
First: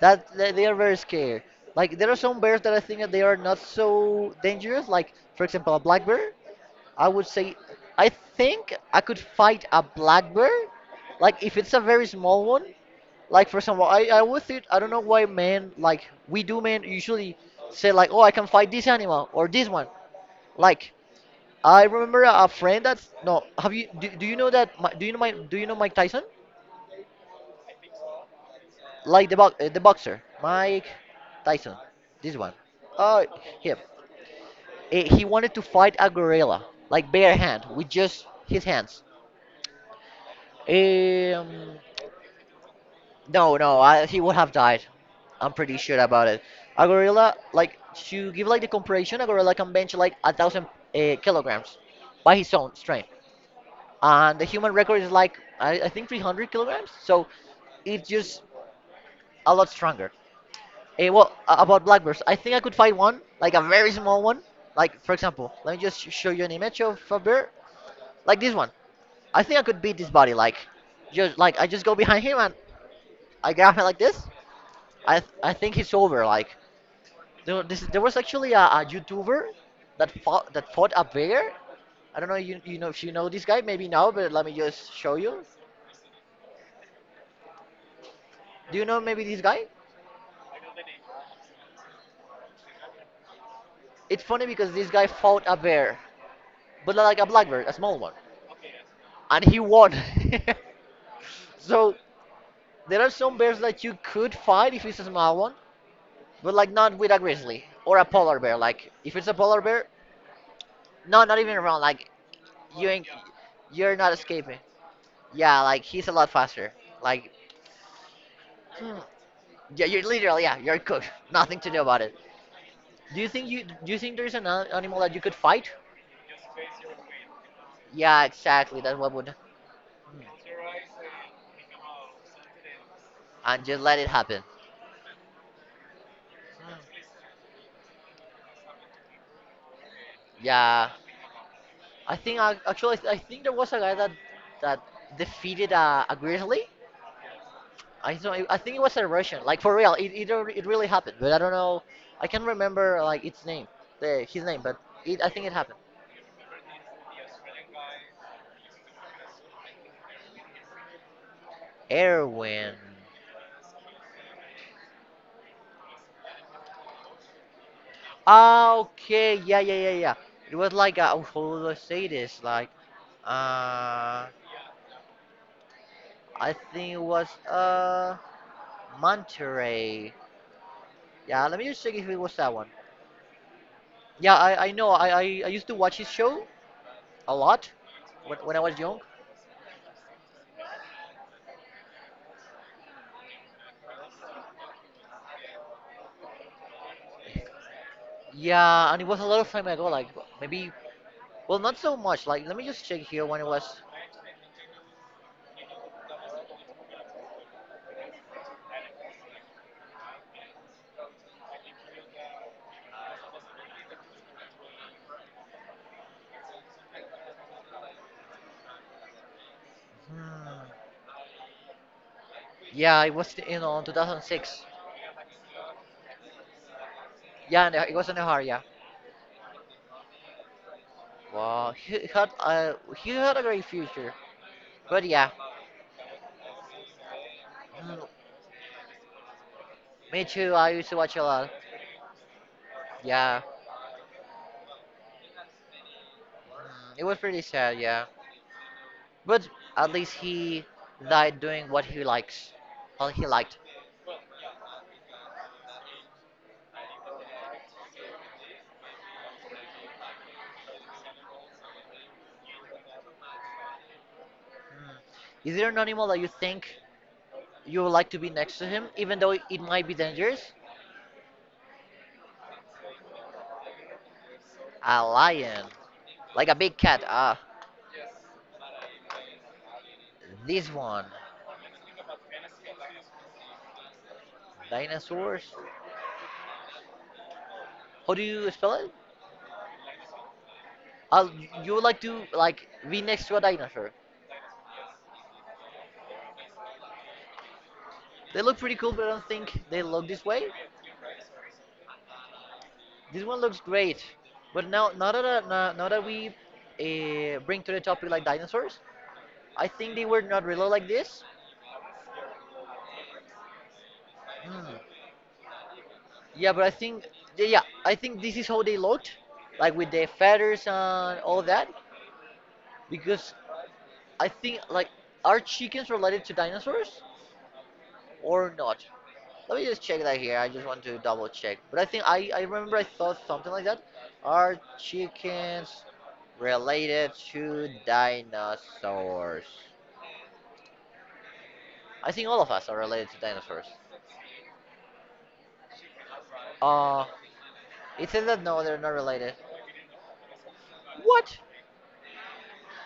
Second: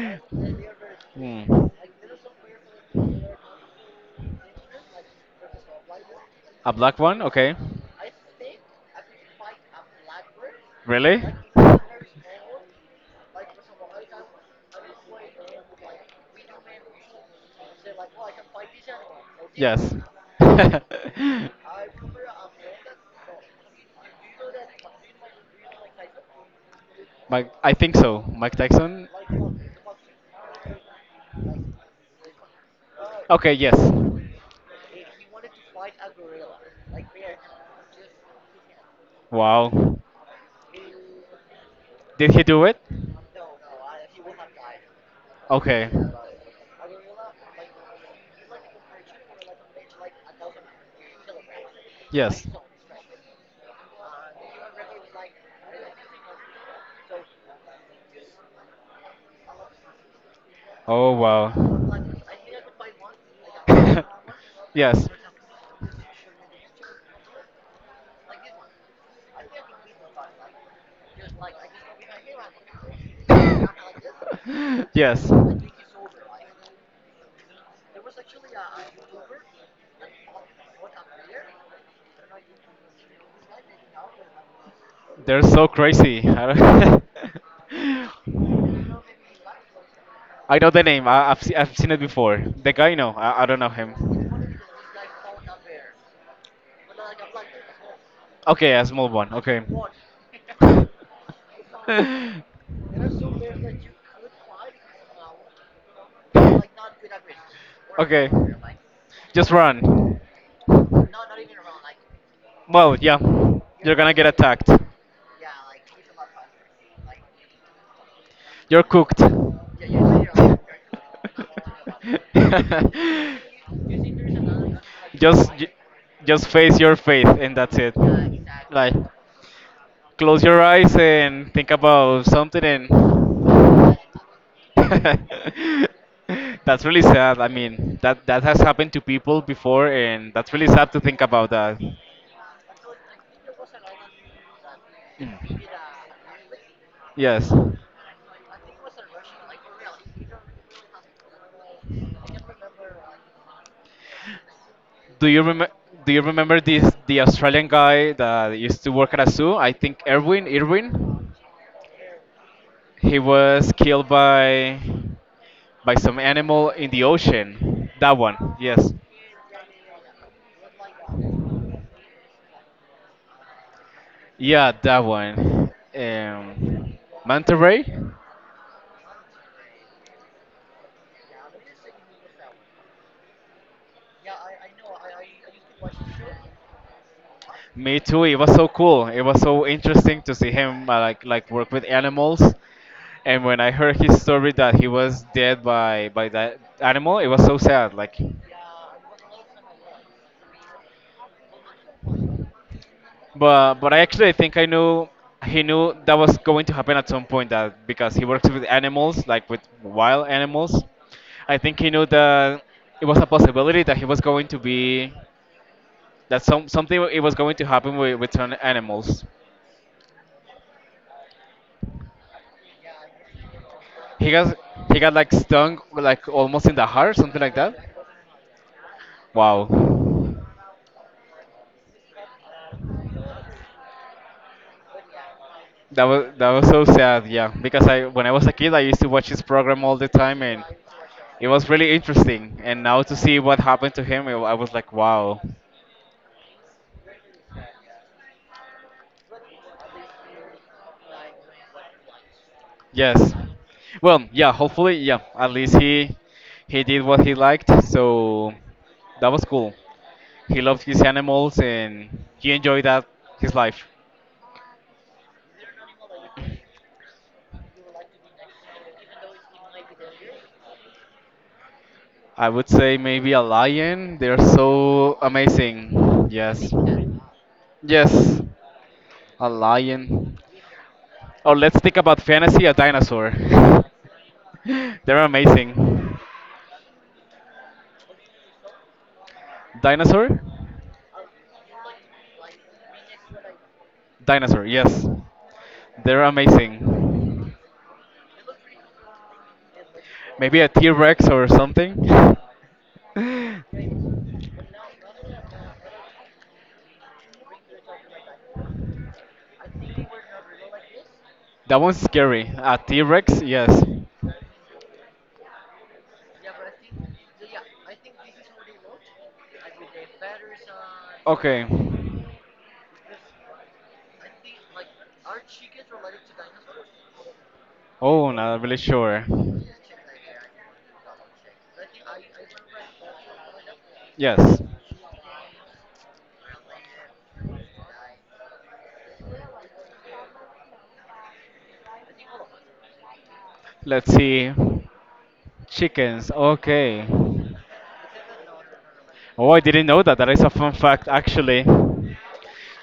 [SPEAKER 2] that they are very scared.
[SPEAKER 1] Hmm.
[SPEAKER 2] Like there are some bears that I think that they are not so dangerous. Like for example a black bear.
[SPEAKER 1] A black
[SPEAKER 2] I
[SPEAKER 1] one?
[SPEAKER 2] would say
[SPEAKER 1] Okay.
[SPEAKER 2] I think I could fight a blackbird.
[SPEAKER 1] Really?
[SPEAKER 2] Like if it's a very small one. Like for example, I would think I don't know why men like we do men usually say like oh I can fight this animal or this one.
[SPEAKER 1] Yes.
[SPEAKER 2] Like I remember a friend that's no have you do you know that do you know my do you know Mike Tyson?
[SPEAKER 1] Mike, I think so. Mike Tyson.
[SPEAKER 2] Like the boxer Mike Tyson. This one. Uh,
[SPEAKER 1] Okay. Yes.
[SPEAKER 2] him. Eh, he wanted to fight a gorilla like bare hand with just his hands.
[SPEAKER 1] Wow.
[SPEAKER 2] Um,
[SPEAKER 1] Did he do it?
[SPEAKER 2] No, no, I, he would have died. I'm pretty
[SPEAKER 1] Okay.
[SPEAKER 2] sure about it. A gorilla, like to give like the comparison, a gorilla can bench like a thousand kilograms by
[SPEAKER 1] Yes.
[SPEAKER 2] his own strength, and the human record is like I think 300 kilograms. So it's just a lot stronger. Eh,
[SPEAKER 1] Oh
[SPEAKER 2] well,
[SPEAKER 1] wow.
[SPEAKER 2] about black bears, I think I could fight one, like a very small one. Like
[SPEAKER 1] Yes.
[SPEAKER 2] for example, let me just show you an image of a bear, like this one. I think I could beat this body, like just like I just go behind him and I grab him like this.
[SPEAKER 1] Yes.
[SPEAKER 2] I think he's over, like there, this, there was actually a YouTuber that fought a bear. I don't know you know if you know this guy, maybe now, but let me just show
[SPEAKER 1] They're
[SPEAKER 2] you.
[SPEAKER 1] so crazy. I don't-
[SPEAKER 2] Do you know maybe this guy?
[SPEAKER 1] I know the name. I've seen it before. The guy, no, I don't know
[SPEAKER 2] It's
[SPEAKER 1] him.
[SPEAKER 2] funny because this guy fought a bear, but like a black bear, a small one,
[SPEAKER 1] Okay, a small one.
[SPEAKER 2] and he
[SPEAKER 1] Okay.
[SPEAKER 2] won. So there are some bears that you could fight if it's a small one, but like not with a grizzly or a
[SPEAKER 1] Okay.
[SPEAKER 2] polar bear. Like if it's a
[SPEAKER 1] Just
[SPEAKER 2] polar bear,
[SPEAKER 1] run.
[SPEAKER 2] no, not even around. Like you
[SPEAKER 1] Well,
[SPEAKER 2] ain't,
[SPEAKER 1] yeah.
[SPEAKER 2] you're
[SPEAKER 1] You're
[SPEAKER 2] not
[SPEAKER 1] gonna get
[SPEAKER 2] escaping.
[SPEAKER 1] attacked.
[SPEAKER 2] Yeah, like he's a lot faster. Like.
[SPEAKER 1] You're
[SPEAKER 2] Hmm,
[SPEAKER 1] cooked.
[SPEAKER 2] yeah, you're literally yeah, you're cooked. Nothing to do about it. Do you think there's an animal that you could
[SPEAKER 1] just
[SPEAKER 2] fight?
[SPEAKER 1] ju- just face your faith and that's it.
[SPEAKER 2] Yeah, exactly.
[SPEAKER 1] Like
[SPEAKER 2] That's what would
[SPEAKER 1] close your eyes and think about something and
[SPEAKER 2] and just let it happen.
[SPEAKER 1] that's really sad. I mean, that has happened to people before and that's really
[SPEAKER 2] Yeah,
[SPEAKER 1] sad to think about that.
[SPEAKER 2] I think there was a guy that that
[SPEAKER 1] Mm.
[SPEAKER 2] defeated a grizzly.
[SPEAKER 1] Yes.
[SPEAKER 2] I don't, I think it was a Russian. Like for real, it really happened. But I don't know. I can't remember like its name, his name, but it,
[SPEAKER 1] Do
[SPEAKER 2] I
[SPEAKER 1] you
[SPEAKER 2] think it
[SPEAKER 1] remember?
[SPEAKER 2] happened.
[SPEAKER 1] Do you remember this the Australian guy that used to work at a zoo? I think Erwin. Irwin.
[SPEAKER 2] Erwin.
[SPEAKER 1] He was killed by some animal in the ocean. That one.
[SPEAKER 2] Ah,
[SPEAKER 1] Yes.
[SPEAKER 2] okay, yeah, yeah, yeah, yeah. It was like a, how should I say this? Like, uh,
[SPEAKER 1] Yeah, that one.
[SPEAKER 2] I think it was
[SPEAKER 1] Manta Ray.
[SPEAKER 2] Monterey. Yeah, let me just check if it was that one. Yeah, I know. I used to watch his show a lot
[SPEAKER 1] Me too. It was
[SPEAKER 2] when I
[SPEAKER 1] so
[SPEAKER 2] was young.
[SPEAKER 1] cool. It was so interesting to see him like work with animals. And when I heard his story that he was dead by that animal, it was so sad. Like.
[SPEAKER 2] Yeah, and it was a lot of time ago. Like maybe, well, not so much. Like let me just check here when it was.
[SPEAKER 1] But I actually think I knew he knew that was going to happen at some point that because he works with animals, like with wild animals. I think he knew that it was a possibility that he was going to be that some something it was going to happen with some animals.
[SPEAKER 2] Hmm. Yeah, it was you know in
[SPEAKER 1] He got
[SPEAKER 2] 2006.
[SPEAKER 1] like stung like almost in the heart, something like
[SPEAKER 2] Yeah, and
[SPEAKER 1] that.
[SPEAKER 2] it was in a hurry. Yeah.
[SPEAKER 1] Wow.
[SPEAKER 2] Wow, he had a great future. But yeah,
[SPEAKER 1] That was so sad, yeah. Because I
[SPEAKER 2] mm,
[SPEAKER 1] when I was a kid I used to watch his program all the
[SPEAKER 2] me
[SPEAKER 1] time.
[SPEAKER 2] too.
[SPEAKER 1] And
[SPEAKER 2] I used to watch a
[SPEAKER 1] it
[SPEAKER 2] lot.
[SPEAKER 1] was really interesting, and now to see
[SPEAKER 2] Yeah,
[SPEAKER 1] what happened to him, I was like, wow.
[SPEAKER 2] mm, it was pretty sad. Yeah, but at least he died doing what he likes, what he
[SPEAKER 1] Yes.
[SPEAKER 2] liked.
[SPEAKER 1] Well, yeah. Hopefully, yeah. At least he did what he liked, so that was cool. He loved his animals and he enjoyed that his life.
[SPEAKER 2] Is there an animal that you think you would like to be next to him, even though it might be dangerous?
[SPEAKER 1] I would say maybe a lion. They're
[SPEAKER 2] A
[SPEAKER 1] so
[SPEAKER 2] lion,
[SPEAKER 1] amazing.
[SPEAKER 2] like a
[SPEAKER 1] Yes.
[SPEAKER 2] big cat. Ah,
[SPEAKER 1] Yes. A lion.
[SPEAKER 2] this one,
[SPEAKER 1] Or let's think about fantasy. A dinosaur. They're
[SPEAKER 2] dinosaurs.
[SPEAKER 1] amazing.
[SPEAKER 2] How do you spell it?
[SPEAKER 1] Dinosaur?
[SPEAKER 2] Uh, you would like to like be next to a dinosaur.
[SPEAKER 1] Dinosaur, yes. They're amazing.
[SPEAKER 2] They look pretty cool, but I don't think they look this way.
[SPEAKER 1] Maybe a T Rex or something.
[SPEAKER 2] This one looks
[SPEAKER 1] That
[SPEAKER 2] great, but now that we bring to the topic like dinosaurs, I think they were not really like this.
[SPEAKER 1] one's scary. A T Rex, yes.
[SPEAKER 2] Hmm. Yeah, but I think yeah, yeah, I think this is how they looked, like with their feathers and all that,
[SPEAKER 1] Okay.
[SPEAKER 2] because I think like are chickens related to dinosaurs
[SPEAKER 1] Oh,
[SPEAKER 2] or
[SPEAKER 1] not really
[SPEAKER 2] not?
[SPEAKER 1] sure.
[SPEAKER 2] Let me just check that here. I just want to double check. But I remember I thought something like that. Are
[SPEAKER 1] Yes.
[SPEAKER 2] chickens related to dinosaurs? I think all of us are related to dinosaurs.
[SPEAKER 1] Let's see. Chickens,
[SPEAKER 2] Uh,
[SPEAKER 1] okay.
[SPEAKER 2] it says that no, they're not related.
[SPEAKER 1] Oh, I didn't know that. That is a fun fact,
[SPEAKER 2] What?
[SPEAKER 1] actually.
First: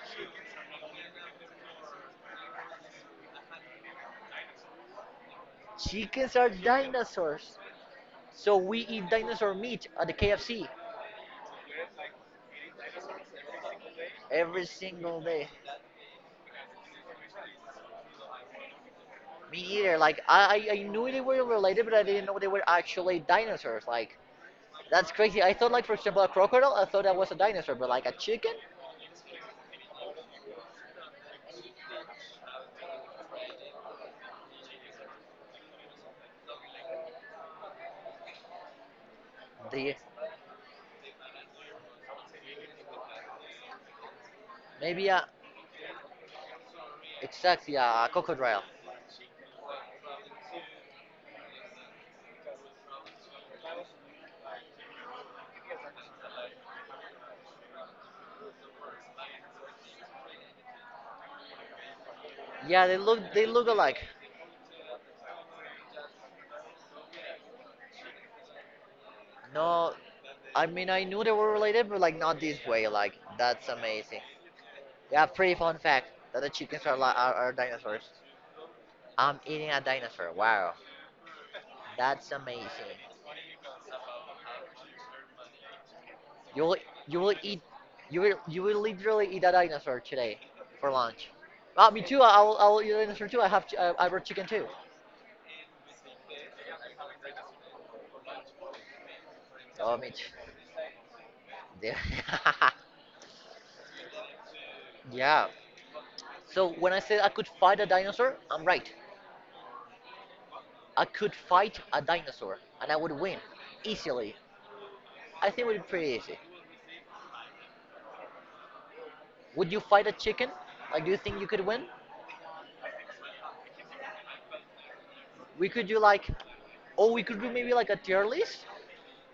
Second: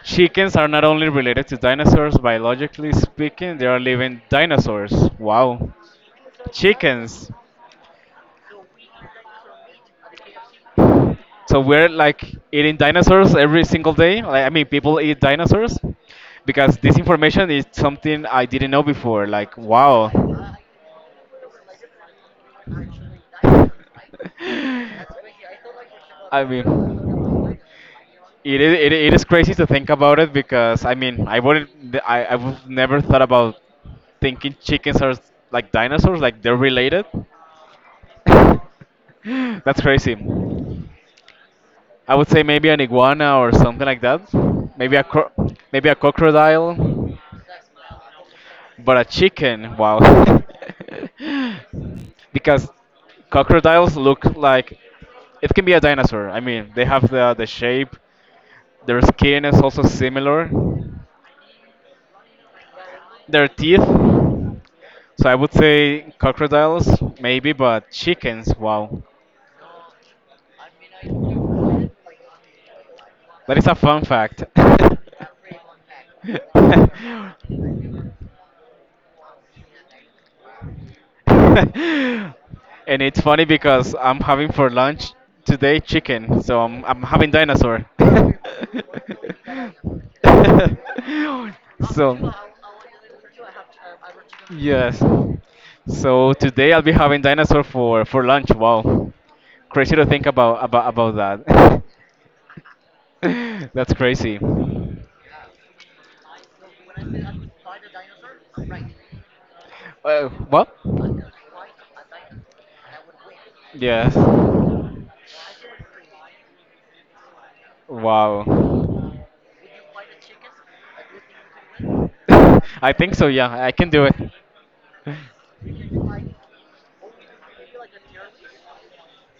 [SPEAKER 1] Chickens are not only related to dinosaurs biologically speaking, they are living dinosaurs. Wow.
[SPEAKER 2] Chickens are
[SPEAKER 1] Chickens.
[SPEAKER 2] dinosaurs. So we eat dinosaur meat at the KFC
[SPEAKER 1] So we're like eating dinosaurs every single day. Like, I
[SPEAKER 2] every
[SPEAKER 1] mean, people eat
[SPEAKER 2] single day.
[SPEAKER 1] dinosaurs because this information is something I didn't know before. Like,
[SPEAKER 2] Me either.
[SPEAKER 1] wow.
[SPEAKER 2] Like I knew they were related, but I didn't know they were actually dinosaurs. Like that's crazy. I thought like for example a
[SPEAKER 1] I
[SPEAKER 2] crocodile, I thought that was a
[SPEAKER 1] mean,
[SPEAKER 2] dinosaur, but like a chicken,
[SPEAKER 1] it is crazy to think about it because I mean, I would never thought about thinking chickens are like dinosaurs, like they're related. That's
[SPEAKER 2] they
[SPEAKER 1] crazy. I would say maybe an iguana or something like that. Maybe a
[SPEAKER 2] maybe a
[SPEAKER 1] cro- Maybe a crocodile,
[SPEAKER 2] exactly a crocodile.
[SPEAKER 1] but a chicken. Wow. Because crocodiles look like it can be a dinosaur. I mean, they have the shape. Their skin is also similar.
[SPEAKER 2] Yeah,
[SPEAKER 1] Their
[SPEAKER 2] they look
[SPEAKER 1] teeth.
[SPEAKER 2] alike.
[SPEAKER 1] So I would say crocodiles, maybe, but chickens, wow.
[SPEAKER 2] No, I mean I knew they were related, but like not this way. Like
[SPEAKER 1] That is
[SPEAKER 2] that's
[SPEAKER 1] a fun
[SPEAKER 2] amazing.
[SPEAKER 1] fact.
[SPEAKER 2] Yeah, pretty fun fact that the chickens are are dinosaurs. I'm eating a dinosaur. Wow,
[SPEAKER 1] And
[SPEAKER 2] that's amazing.
[SPEAKER 1] it's funny because I'm having for lunch today chicken, so
[SPEAKER 2] You will
[SPEAKER 1] I'm
[SPEAKER 2] you
[SPEAKER 1] having
[SPEAKER 2] will eat
[SPEAKER 1] dinosaur.
[SPEAKER 2] you will literally eat a dinosaur today for lunch. Oh, me too.
[SPEAKER 1] So
[SPEAKER 2] I will eat a dinosaur too. I have I brought chicken too.
[SPEAKER 1] yes, so today I'll be having dinosaur for lunch. Wow, crazy
[SPEAKER 2] Oh,
[SPEAKER 1] to
[SPEAKER 2] me
[SPEAKER 1] think
[SPEAKER 2] too.
[SPEAKER 1] about that.
[SPEAKER 2] Yeah.
[SPEAKER 1] That's crazy.
[SPEAKER 2] Yeah. So when I said I could fight a dinosaur, I'm right.
[SPEAKER 1] What?
[SPEAKER 2] I could fight a dinosaur and I would win
[SPEAKER 1] Yes.
[SPEAKER 2] easily. I think it would be pretty easy.
[SPEAKER 1] Wow.
[SPEAKER 2] Would you fight a chicken? Like, do you think you could win?
[SPEAKER 1] I think so. Yeah, I can do it.
[SPEAKER 2] We could do like, oh, we could do maybe like a tier list.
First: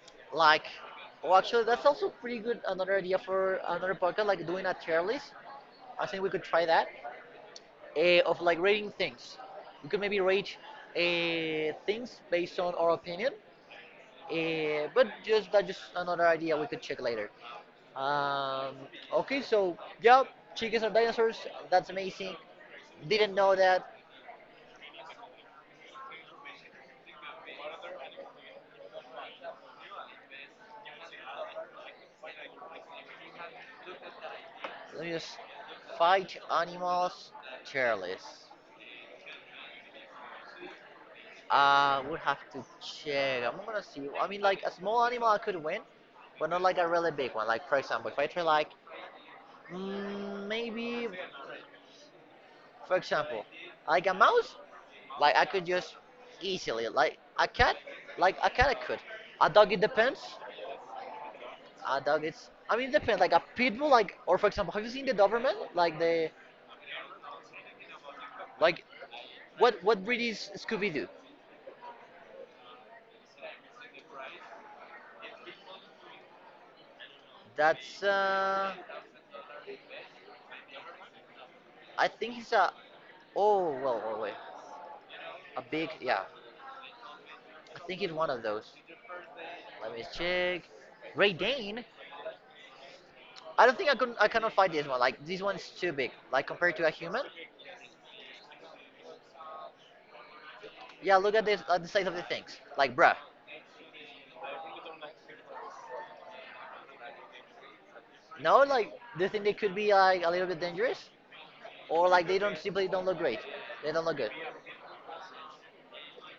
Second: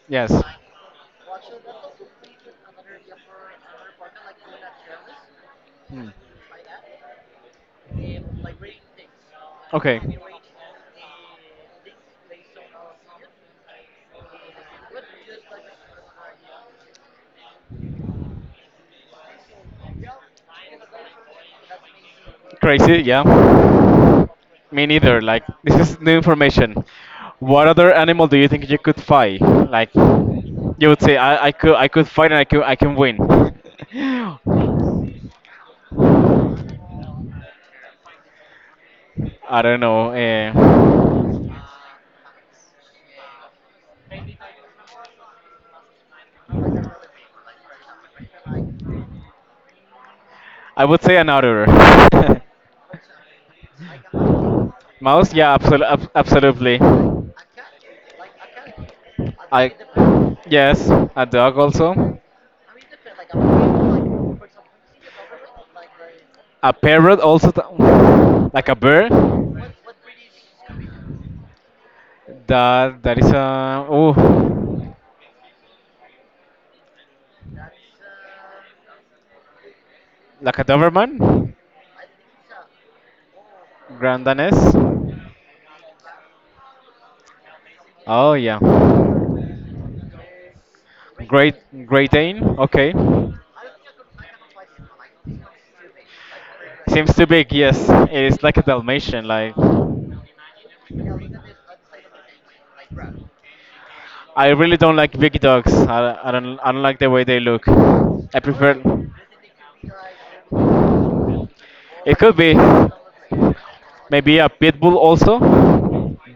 [SPEAKER 1] Yes.
[SPEAKER 2] Like, oh, actually, that's also pretty good. Another idea for another podcast, like doing a tier list. I
[SPEAKER 1] Hmm.
[SPEAKER 2] think we could try that. Of like rating things. We could
[SPEAKER 1] Okay.
[SPEAKER 2] maybe rate things based on our opinion. Eh, but just that, just another idea we could check later. Um, okay, so yeah, chickens are dinosaurs. That's amazing.
[SPEAKER 1] Crazy.
[SPEAKER 2] Didn't know
[SPEAKER 1] Yeah.
[SPEAKER 2] that.
[SPEAKER 1] Me neither. Like this is new information. What other animal do you think you could fight? Like you would say, I could fight and I can win.
[SPEAKER 2] Let me just fight animals tier list.
[SPEAKER 1] I don't know. Eh.
[SPEAKER 2] Would have to check. I'm gonna see. I mean, like a small animal I could win, but not like a really big one. Like for example, if I try like mm,
[SPEAKER 1] I would
[SPEAKER 2] maybe
[SPEAKER 1] say an otter.
[SPEAKER 2] for example, like a mouse,
[SPEAKER 1] Mouse?
[SPEAKER 2] like I
[SPEAKER 1] Yeah,
[SPEAKER 2] could just
[SPEAKER 1] absolutely.
[SPEAKER 2] easily. Like a cat, I kind of could. A dog,
[SPEAKER 1] I,
[SPEAKER 2] it depends.
[SPEAKER 1] yes, a dog
[SPEAKER 2] A
[SPEAKER 1] also,
[SPEAKER 2] dog, it's. I mean, it depends. Like a pit bull, like or for example, have you seen the Doberman? Like the,
[SPEAKER 1] a parrot also, like a
[SPEAKER 2] like
[SPEAKER 1] bird.
[SPEAKER 2] what breed is Scooby Doo?
[SPEAKER 1] That that is a oh,
[SPEAKER 2] That's
[SPEAKER 1] Like a Doberman,
[SPEAKER 2] I think he's a. Oh well, well
[SPEAKER 1] Grand
[SPEAKER 2] wait,
[SPEAKER 1] Danés.
[SPEAKER 2] a big yeah. I think he's one
[SPEAKER 1] Oh
[SPEAKER 2] of
[SPEAKER 1] yeah,
[SPEAKER 2] those. Let me check. Ray
[SPEAKER 1] Great
[SPEAKER 2] Dane.
[SPEAKER 1] Great Dane. Okay,
[SPEAKER 2] I don't think I could. I cannot find this one. Like this one's too big. Like compared to a
[SPEAKER 1] seems
[SPEAKER 2] human.
[SPEAKER 1] too big. Yes, it is like a Dalmatian, like.
[SPEAKER 2] Yeah, look at this. At the size of the things. Like bruh.
[SPEAKER 1] I really don't like big dogs. I don't like the way they look. I
[SPEAKER 2] No,
[SPEAKER 1] prefer.
[SPEAKER 2] like do you think they could be like a little bit dangerous, or
[SPEAKER 1] It
[SPEAKER 2] like they
[SPEAKER 1] could be
[SPEAKER 2] don't simply don't look great? They don't look good
[SPEAKER 1] maybe a pit bull also.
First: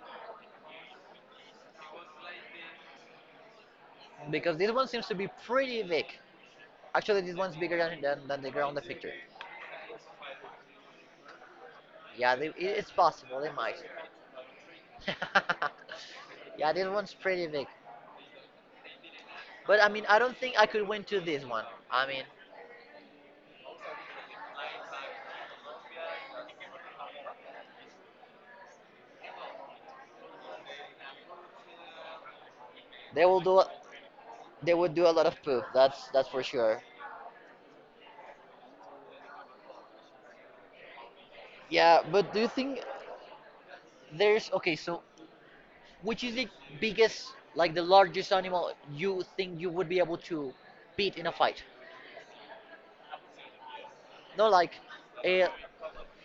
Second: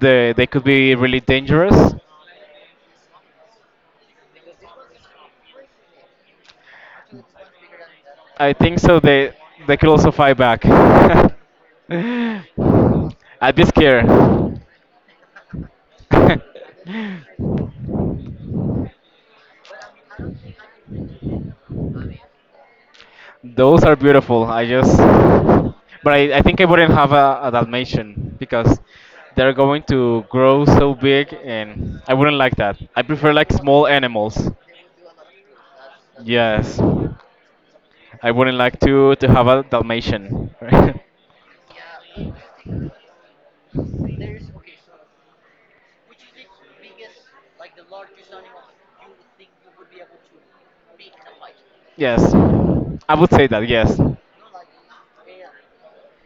[SPEAKER 1] They could be really dangerous.
[SPEAKER 2] because this one seems to be pretty big. Actually, this one's bigger than the
[SPEAKER 1] I
[SPEAKER 2] ground
[SPEAKER 1] think so.
[SPEAKER 2] effect.
[SPEAKER 1] They could also fight back.
[SPEAKER 2] Yeah, they, it's possible they
[SPEAKER 1] I'd be
[SPEAKER 2] might.
[SPEAKER 1] scared.
[SPEAKER 2] Yeah, this one's pretty big, but I mean, I don't think I could win to this one. I mean,
[SPEAKER 1] Those are beautiful. I just, but I think I wouldn't have a Dalmatian because they're going to grow so big, and I wouldn't like that. I
[SPEAKER 2] they
[SPEAKER 1] prefer
[SPEAKER 2] will
[SPEAKER 1] like
[SPEAKER 2] do
[SPEAKER 1] small animals.
[SPEAKER 2] they would do a lot of poop. That's for
[SPEAKER 1] Yes,
[SPEAKER 2] sure.
[SPEAKER 1] I wouldn't like to have a Dalmatian.
[SPEAKER 2] Yeah, but do you think there's okay? So, which is the biggest, like the largest animal you think you would be able to beat in a fight?
[SPEAKER 1] Yes, I would say that. Yes,
[SPEAKER 2] No, like, a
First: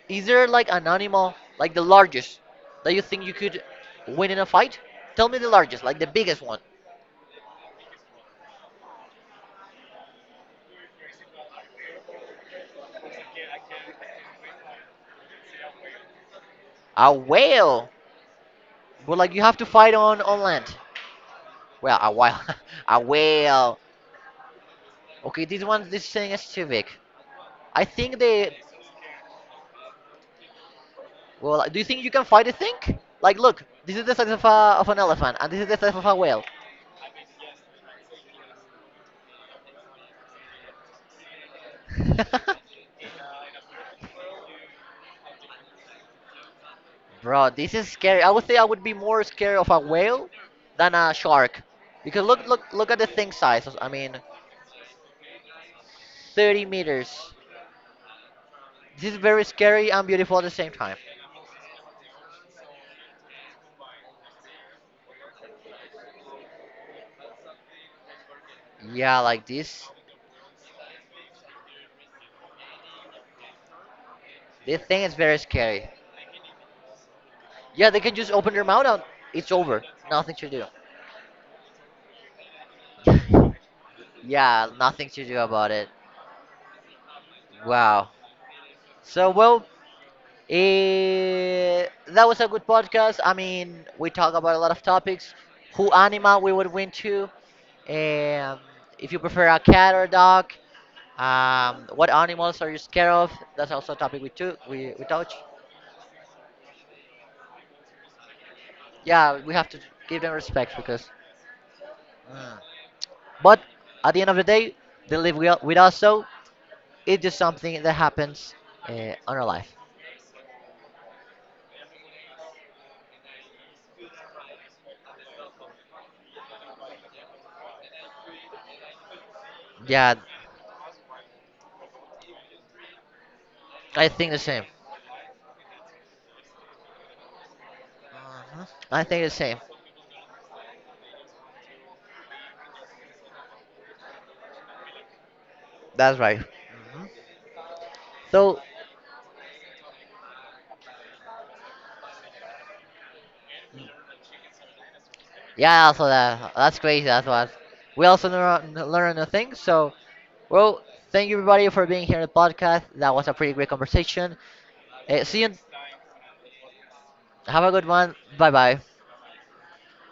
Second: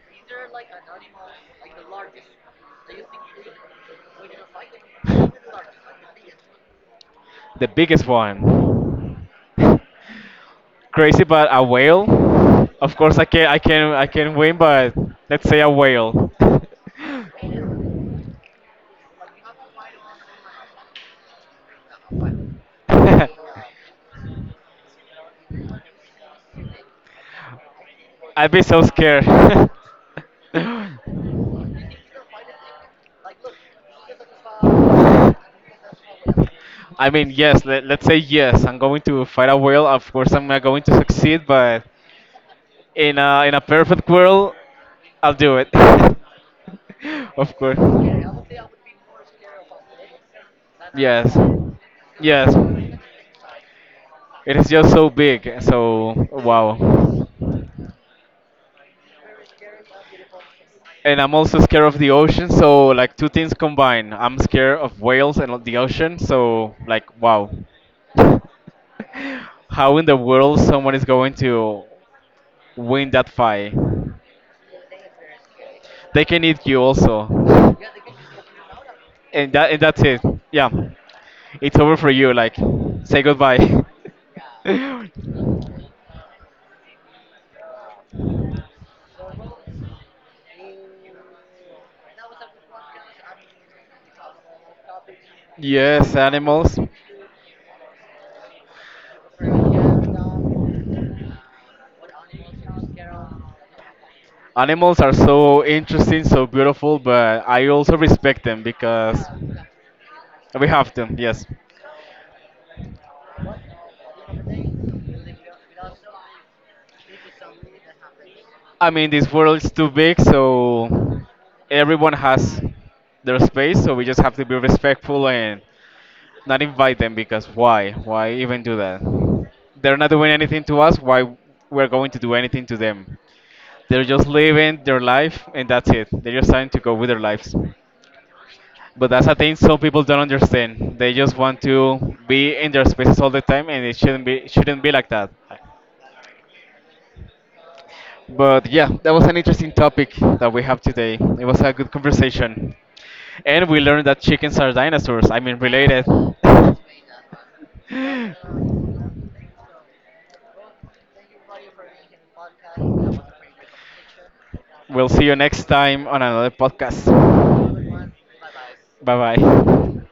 [SPEAKER 2] Is there like an animal, like the largest, that you think you could win in a fight? Tell me the largest, like the biggest one.
[SPEAKER 1] the biggest one. Crazy, but a whale. Of course, I can win, but let's say a whale.
[SPEAKER 2] A whale. But like you have to fight on land. Well, a whale, a whale. Okay, this one, this thing is too big. I think
[SPEAKER 1] I'd
[SPEAKER 2] they.
[SPEAKER 1] be so scared.
[SPEAKER 2] Well, do you think you can fight a thing? Like, look, this is the size of a, of an elephant, and this is the size of a whale.
[SPEAKER 1] I mean, yes, let's say yes, I'm going to fight a whale. Of course, I'm not going to succeed, but in a perfect world, I'll do it.
[SPEAKER 2] Bro,
[SPEAKER 1] Of
[SPEAKER 2] this
[SPEAKER 1] course.
[SPEAKER 2] is scary. I would say I would be more scared of a whale than a
[SPEAKER 1] Yes.
[SPEAKER 2] shark, because look,
[SPEAKER 1] Yes.
[SPEAKER 2] look, look at the thing size. I mean,
[SPEAKER 1] It is just so big, so
[SPEAKER 2] 30
[SPEAKER 1] wow.
[SPEAKER 2] meters. This is very scary and beautiful at the same time.
[SPEAKER 1] And I'm also scared of the ocean, so like two things combined. I'm scared of whales and of the ocean, so like wow.
[SPEAKER 2] Yeah, like this.
[SPEAKER 1] How in the world someone is going to win that fight?
[SPEAKER 2] This thing is very scary.
[SPEAKER 1] They can eat you also.
[SPEAKER 2] Yeah, they can just open their mouth and
[SPEAKER 1] And
[SPEAKER 2] it's
[SPEAKER 1] that and
[SPEAKER 2] over.
[SPEAKER 1] that's it.
[SPEAKER 2] Nothing to do.
[SPEAKER 1] Yeah. It's over for you, like say goodbye.
[SPEAKER 2] Yeah, nothing to do about it. Wow. So, well, that was a good podcast. I mean, we talk about a lot of topics. Who
[SPEAKER 1] Yes,
[SPEAKER 2] animal we would
[SPEAKER 1] animals.
[SPEAKER 2] win to. Um, if you prefer a cat or a dog. What animals are you scared of? That's also a topic we took. We,
[SPEAKER 1] Animals
[SPEAKER 2] we
[SPEAKER 1] are
[SPEAKER 2] touch.
[SPEAKER 1] so interesting, so beautiful, but I also respect them because
[SPEAKER 2] Yeah, we have to give them
[SPEAKER 1] we
[SPEAKER 2] respect
[SPEAKER 1] have
[SPEAKER 2] because.
[SPEAKER 1] them, yes.
[SPEAKER 2] Mm. But at the end of the day, they live with us, so it's just something that happens
[SPEAKER 1] I mean, this
[SPEAKER 2] on our
[SPEAKER 1] world is
[SPEAKER 2] life.
[SPEAKER 1] too big, so everyone has their space, so we just have to be respectful and not invite them because why? Why even do that? They're not
[SPEAKER 2] Yeah,
[SPEAKER 1] doing anything to us, why we're going to do anything to them? They're
[SPEAKER 2] I
[SPEAKER 1] just
[SPEAKER 2] think the same.
[SPEAKER 1] living their life and that's it. They're just trying to go with their lives.
[SPEAKER 2] Mhm. I
[SPEAKER 1] But
[SPEAKER 2] think
[SPEAKER 1] that's
[SPEAKER 2] the
[SPEAKER 1] a thing
[SPEAKER 2] same.
[SPEAKER 1] some people don't understand. They just want to be in their spaces all the time, and it shouldn't be like that.
[SPEAKER 2] That's right. Mhm. So
[SPEAKER 1] But yeah, that was an interesting topic that we have today. It was a good conversation, and we learned that chickens are dinosaurs. I mean,
[SPEAKER 2] yeah,
[SPEAKER 1] related.
[SPEAKER 2] also that that's crazy. That's what we also learn a thing. So well, thank you everybody for being here in the podcast. That was a pretty great conversation.
[SPEAKER 1] We'll see you
[SPEAKER 2] See you.
[SPEAKER 1] next time on another podcast.
[SPEAKER 2] Have a good one. Bye bye.
[SPEAKER 1] Bye bye.